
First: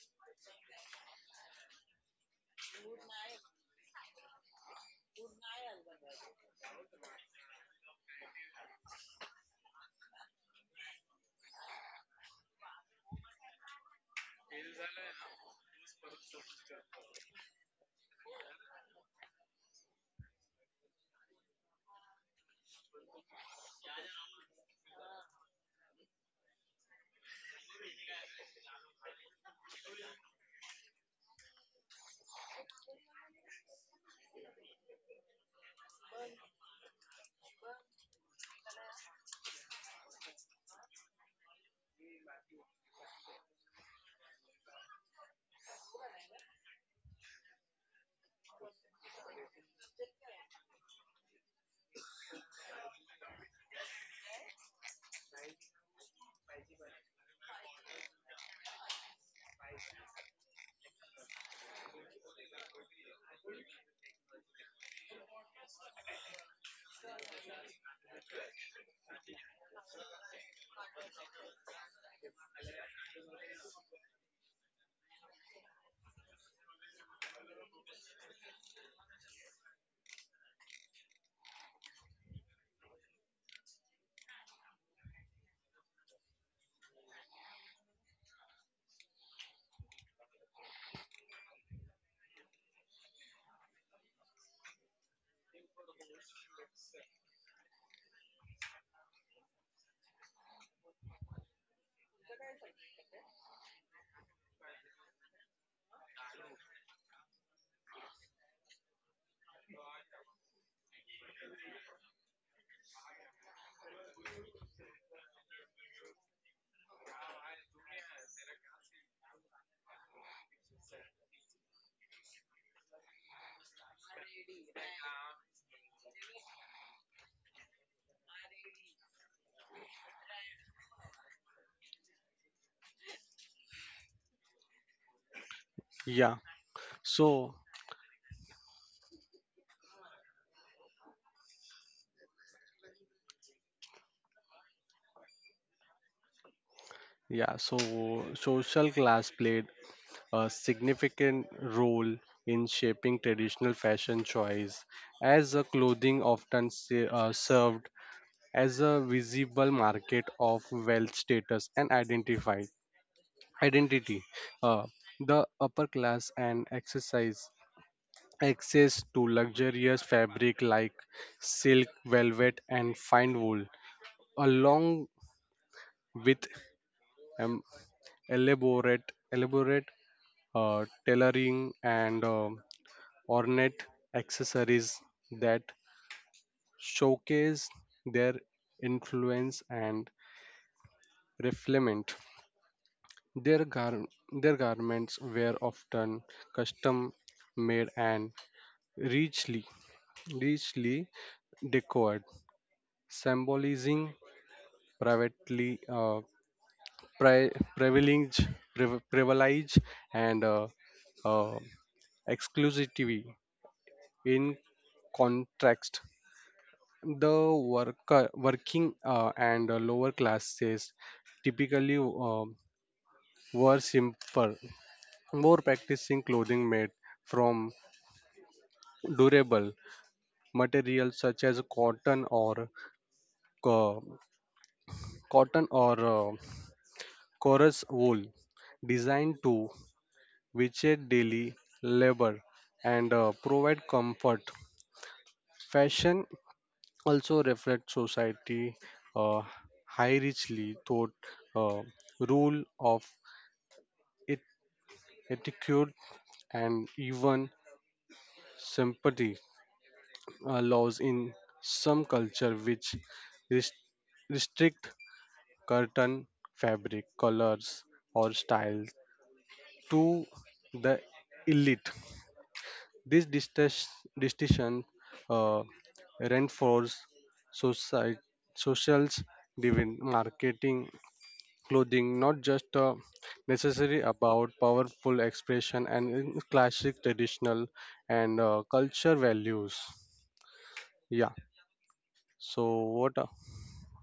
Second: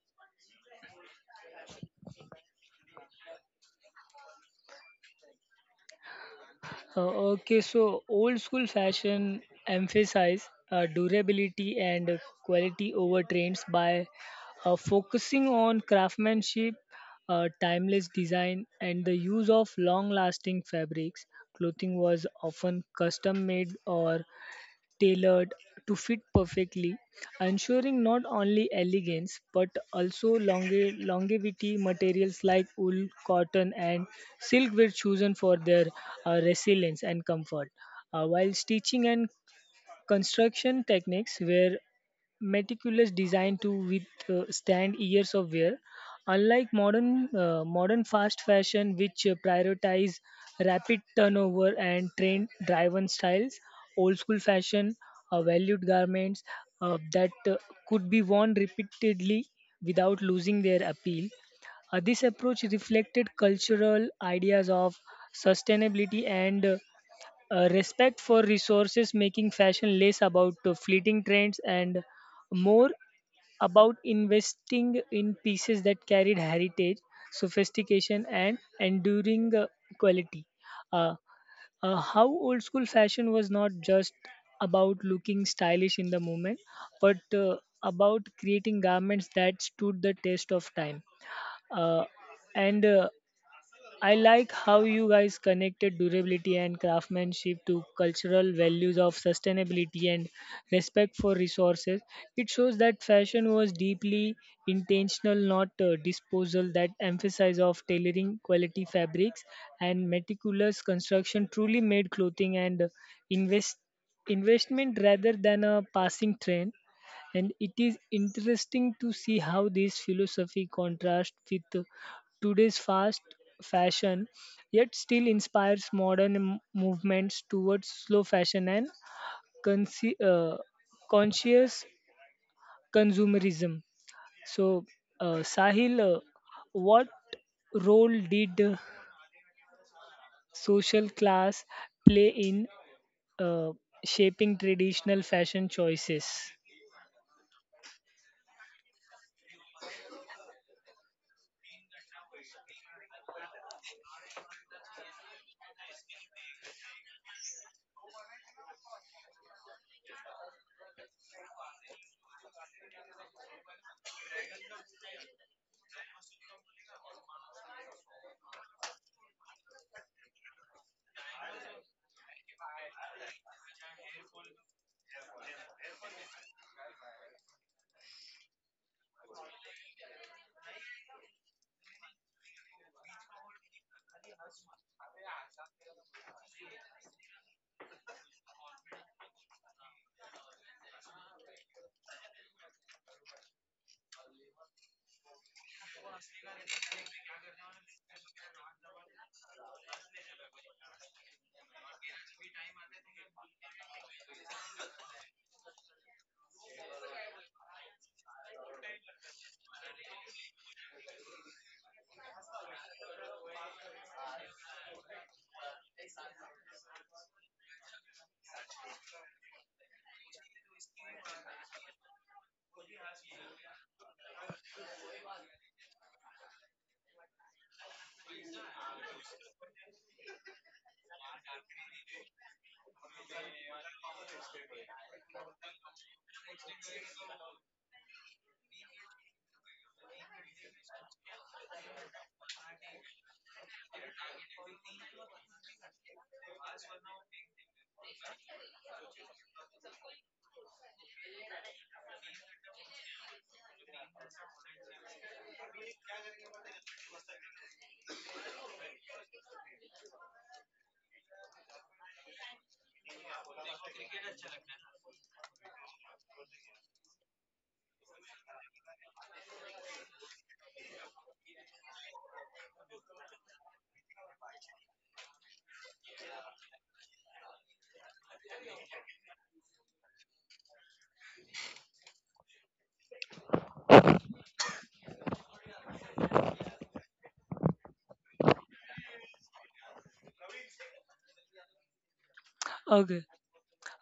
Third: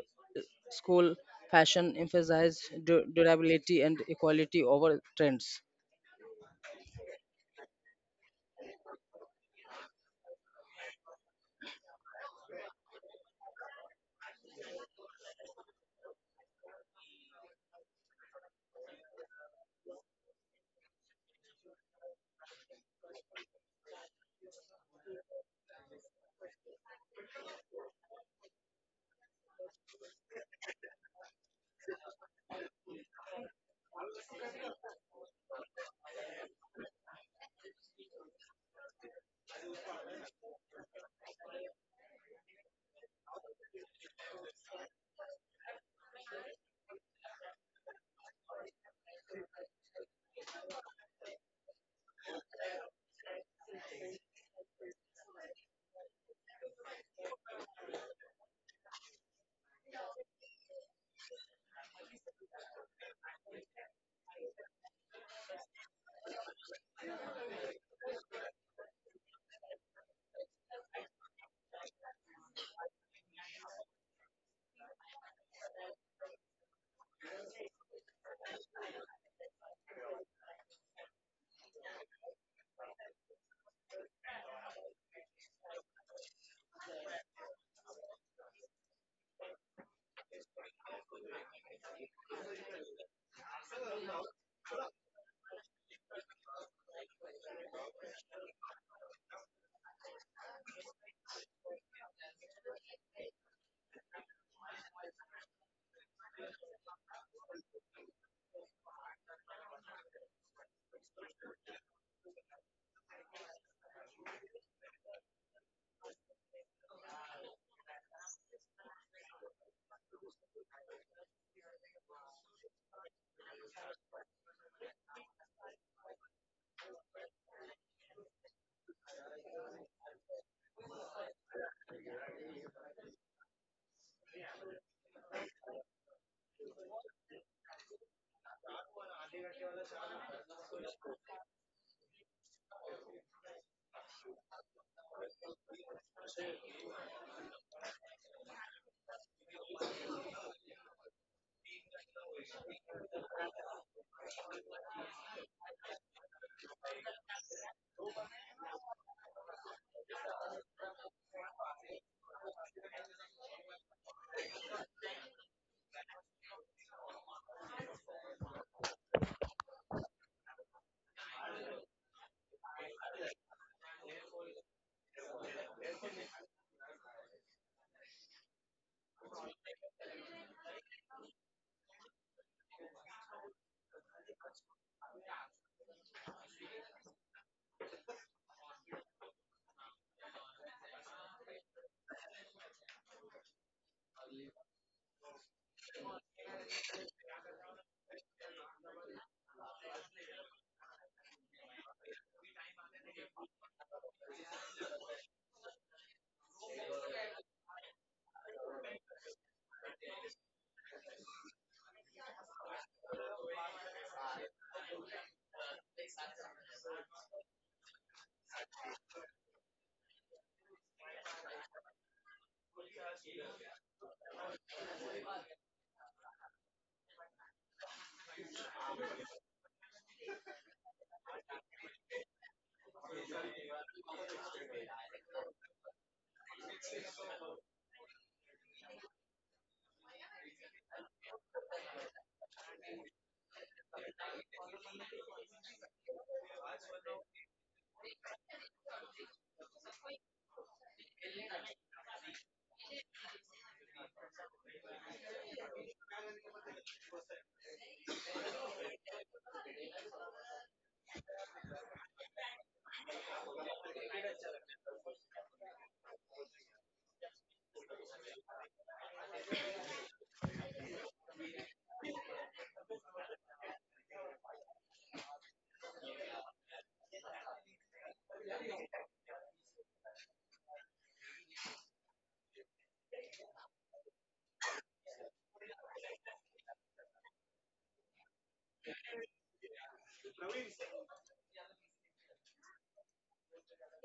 Speaker 3: school fashion emphasize du- durability and equality over trends?
Speaker 1: Uh, okay, so old school fashion emphasize uh, durability and quality over trends by uh, focusing on craftsmanship, uh, timeless design, and the use of long-lasting fabrics. Clothing was often custom-made or tailored to fit perfectly, ensuring not only elegance but also longe- longevity. Materials like wool, cotton, and silk were chosen for their uh, resilience and comfort. Uh, while stitching and construction techniques were meticulous design to withstand years of wear. Unlike modern uh, modern fast fashion, which uh, prioritize rapid turnover and trend-driven styles, old school fashion uh, valued garments uh, that uh, could be worn repeatedly without losing their appeal. Uh, this approach reflected cultural ideas of sustainability and uh, uh, respect for resources, making fashion less about uh, fleeting trends and more about investing in pieces that carried heritage sophistication and enduring uh, quality. uh, uh, how old school fashion was not just about looking stylish in the moment but uh, about creating garments that stood the test of time, uh, and uh, I like how you guys connected durability and craftsmanship to cultural values of sustainability and respect for resources. It shows that fashion was deeply intentional, not uh, disposal. That emphasis of tailoring quality fabrics and meticulous construction truly made clothing and invest investment rather than a passing trend, and it is interesting to see how this philosophy contrasts with today's fast fashion yet still inspires modern m- movements towards slow fashion and conce- uh, conscious consumerism. So uh, Sahil, uh,
Speaker 2: yeah.
Speaker 1: what
Speaker 2: So
Speaker 1: role did uh, social class play in uh, shaping traditional fashion choices?
Speaker 2: yeah, so social class played a significant role in shaping traditional fashion choice as a clothing often se- uh, served as a visible market of wealth status and identify identity. Uh, the upper class and exercise access to luxurious fabric like silk velvet and fine wool along with um, elaborate elaborate uh, tailoring and um ornate accessories that showcase their influence and reflement. Their gar- their garments were often custom made and richly, richly decorated, symbolizing privately uh, pri- privilege, priv- privilege and uh, uh, exclusivity. In contrast, the worker, working uh, and uh, lower classes typically uh, were simple more practicing clothing made from durable materials such as cotton or co- cotton or uh, chorus wool designed to withstand daily labor and uh, provide comfort. Fashion also reflects society uh, high richly thought uh, rule of et- etiquette and even sympathy. uh, laws in some culture which rest- restrict curtain fabric colors or styles to the elite, this distas- distinction uh, reinforces society socials divin marketing clothing not just uh, necessary about powerful expression and in classic traditional and uh, culture values. Yeah so what
Speaker 1: Okay.
Speaker 2: uh,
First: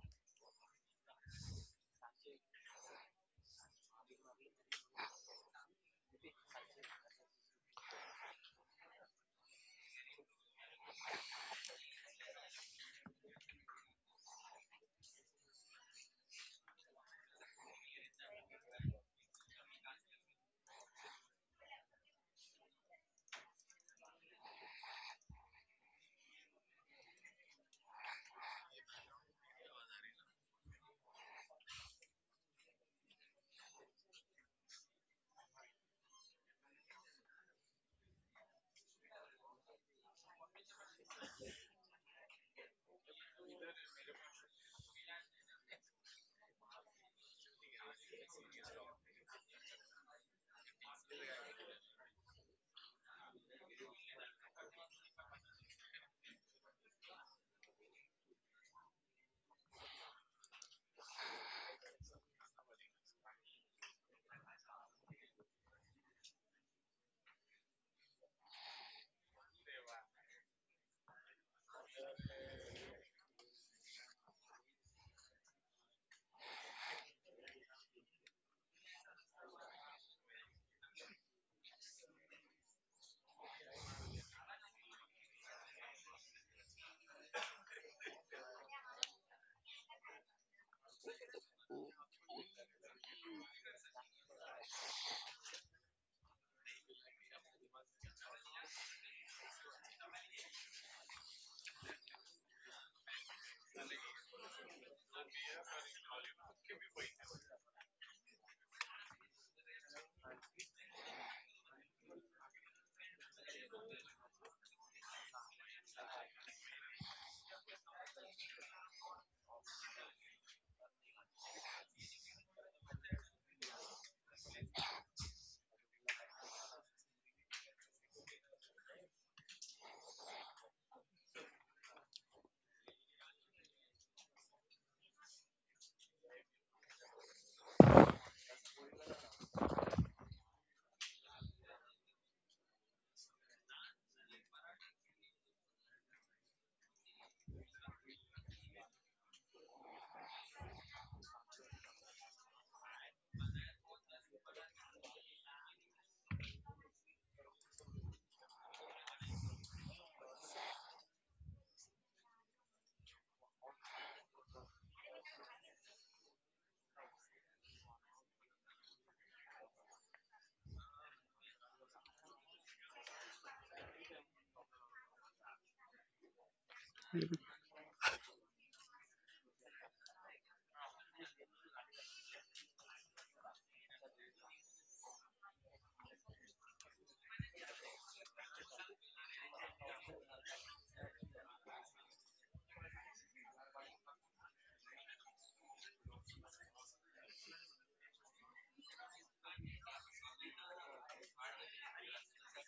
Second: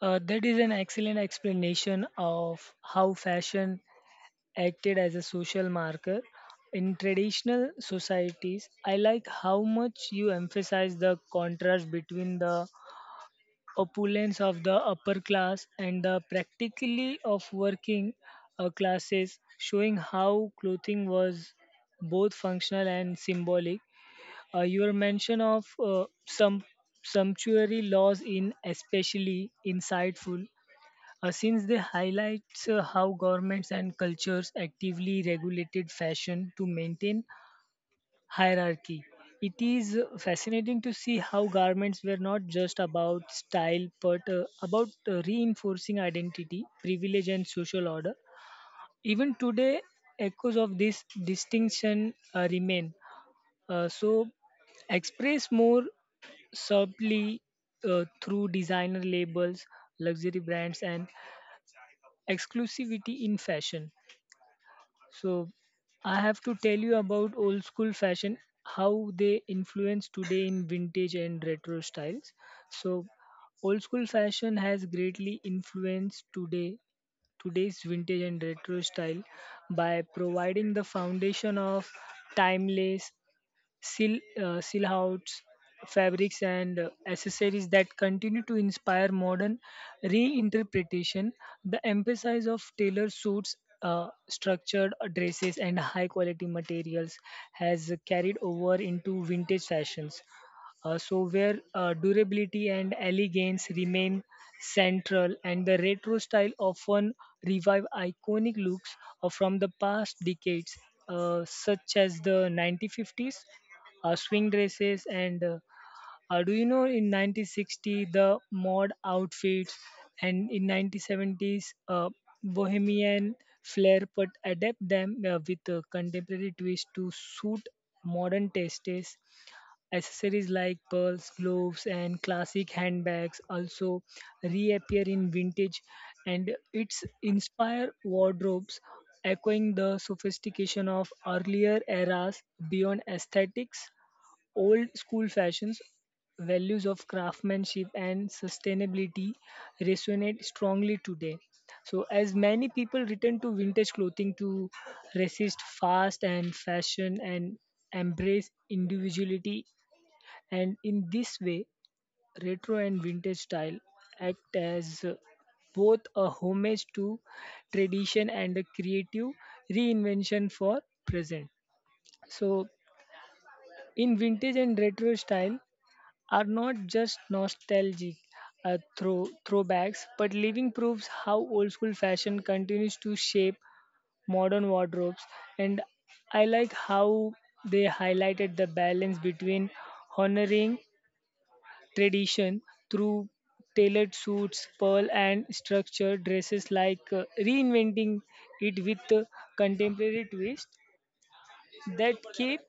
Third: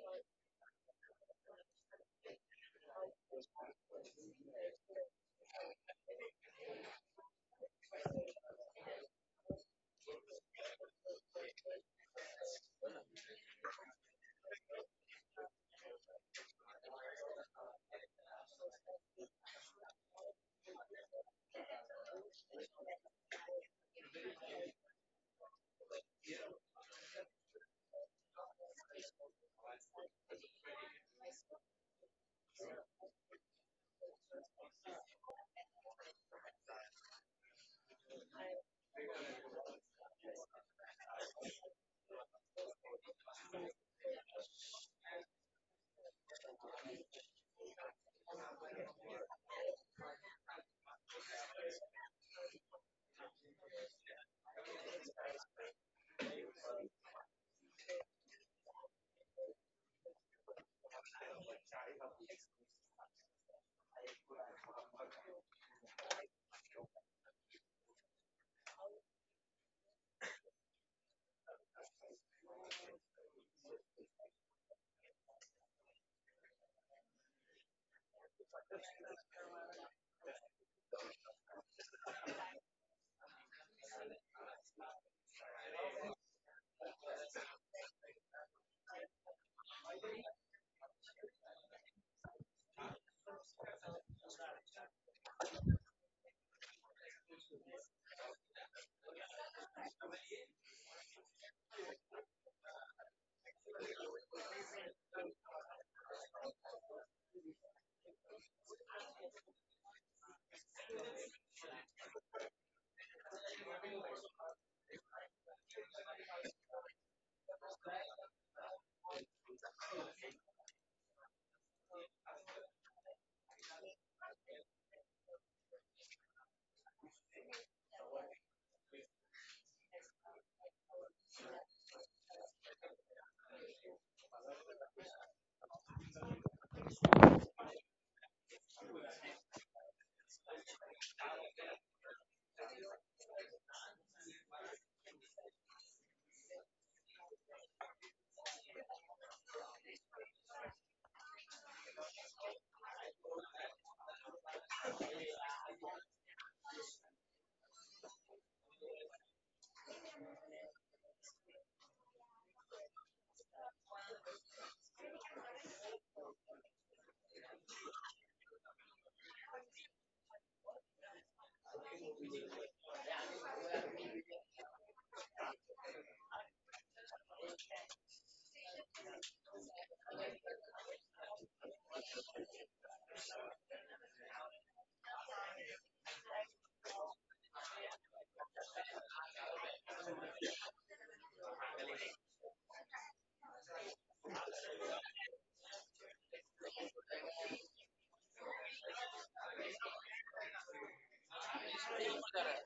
Speaker 1: Uh, that is an excellent explanation of how fashion acted as a social marker in traditional societies. I like how much you emphasize the contrast between the opulence of the upper class and the practically of working uh, classes, showing how clothing was both functional and symbolic. Uh, your mention of uh, some sumptuary laws in especially insightful uh, since they highlights uh, how governments and cultures actively regulated fashion to maintain hierarchy. It is uh, fascinating to see how garments were not just about style but uh, about uh, reinforcing identity, privilege, and social order. Even today, echoes of this distinction uh, remain. Uh, so, express more subtly uh, through designer labels, luxury brands, and exclusivity in fashion. So I have to tell you about old school fashion, how they influence today in vintage and retro styles. So old school fashion has greatly influenced today today's vintage and retro style by providing the foundation of timeless Sil, uh, silhouettes, fabrics, and uh, accessories that continue to inspire modern reinterpretation. The emphasis of tailored suits, uh, structured dresses, and high quality materials has carried over into vintage fashions. Uh, so, where uh, durability and elegance remain central, and the retro style often revive iconic looks uh, from the past decades, uh, such as the nineteen fifties uh, swing dresses, and uh, uh, do you know in nineteen sixty the mod outfits, and in nineteen seventies uh, bohemian flair, but adapt them uh, with a contemporary twist to suit modern tastes. Accessories like pearls, gloves, and classic handbags also reappear in vintage and its inspire wardrobes, echoing the sophistication of earlier eras. Beyond aesthetics, old school fashions, values of craftsmanship and sustainability resonate strongly today. So, as many people return to vintage clothing to resist fast and fashion and embrace individuality, and in this way, retro and vintage style act as uh, both a homage to tradition and a creative reinvention for present. So in vintage and retro style are not just nostalgic uh, throw, throwbacks, but living proofs how old school fashion continues to shape modern wardrobes. And I like how they highlighted the balance between honoring tradition through tailored suits, pearl, and structured dresses, like uh, reinventing it with a contemporary twist that keep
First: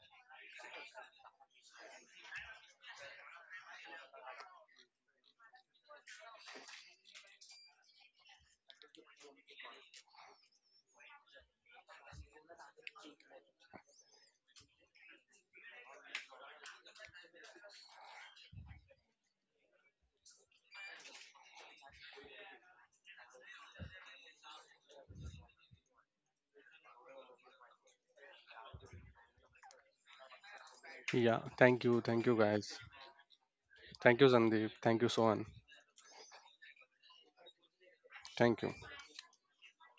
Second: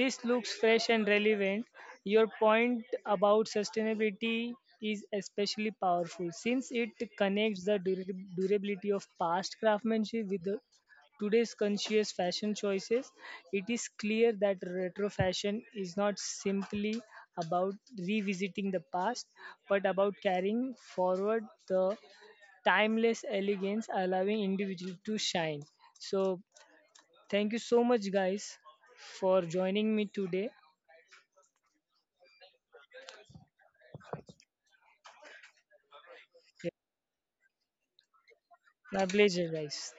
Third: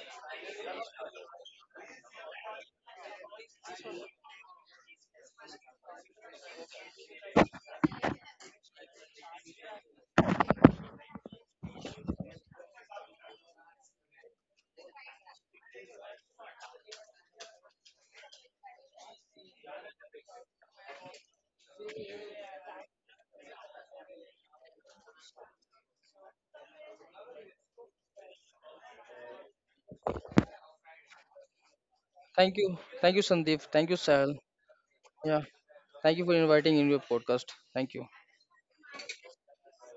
Speaker 1: this looks fresh and relevant. Your point about sustainability is especially powerful since it connects the dura- durability of past craftsmanship with the today's conscious fashion choices. It is clear that retro fashion is not simply about revisiting the past but about carrying forward the timeless elegance, allowing individuals to shine. So, thank you so much, guys, for joining me today.
Speaker 2: Yeah, thank you, thank you
Speaker 3: Thank
Speaker 2: guys.
Speaker 3: you. Thank you, Sandeep. Thank you,
Speaker 2: Thank you,
Speaker 3: Sahil.
Speaker 2: Sandeep, thank you,
Speaker 3: Yeah.
Speaker 2: Sohan.
Speaker 3: Thank you for
Speaker 1: Yeah.
Speaker 3: inviting in your podcast. Thank you.
Speaker 2: Thank you.
Speaker 1: My pleasure, guys.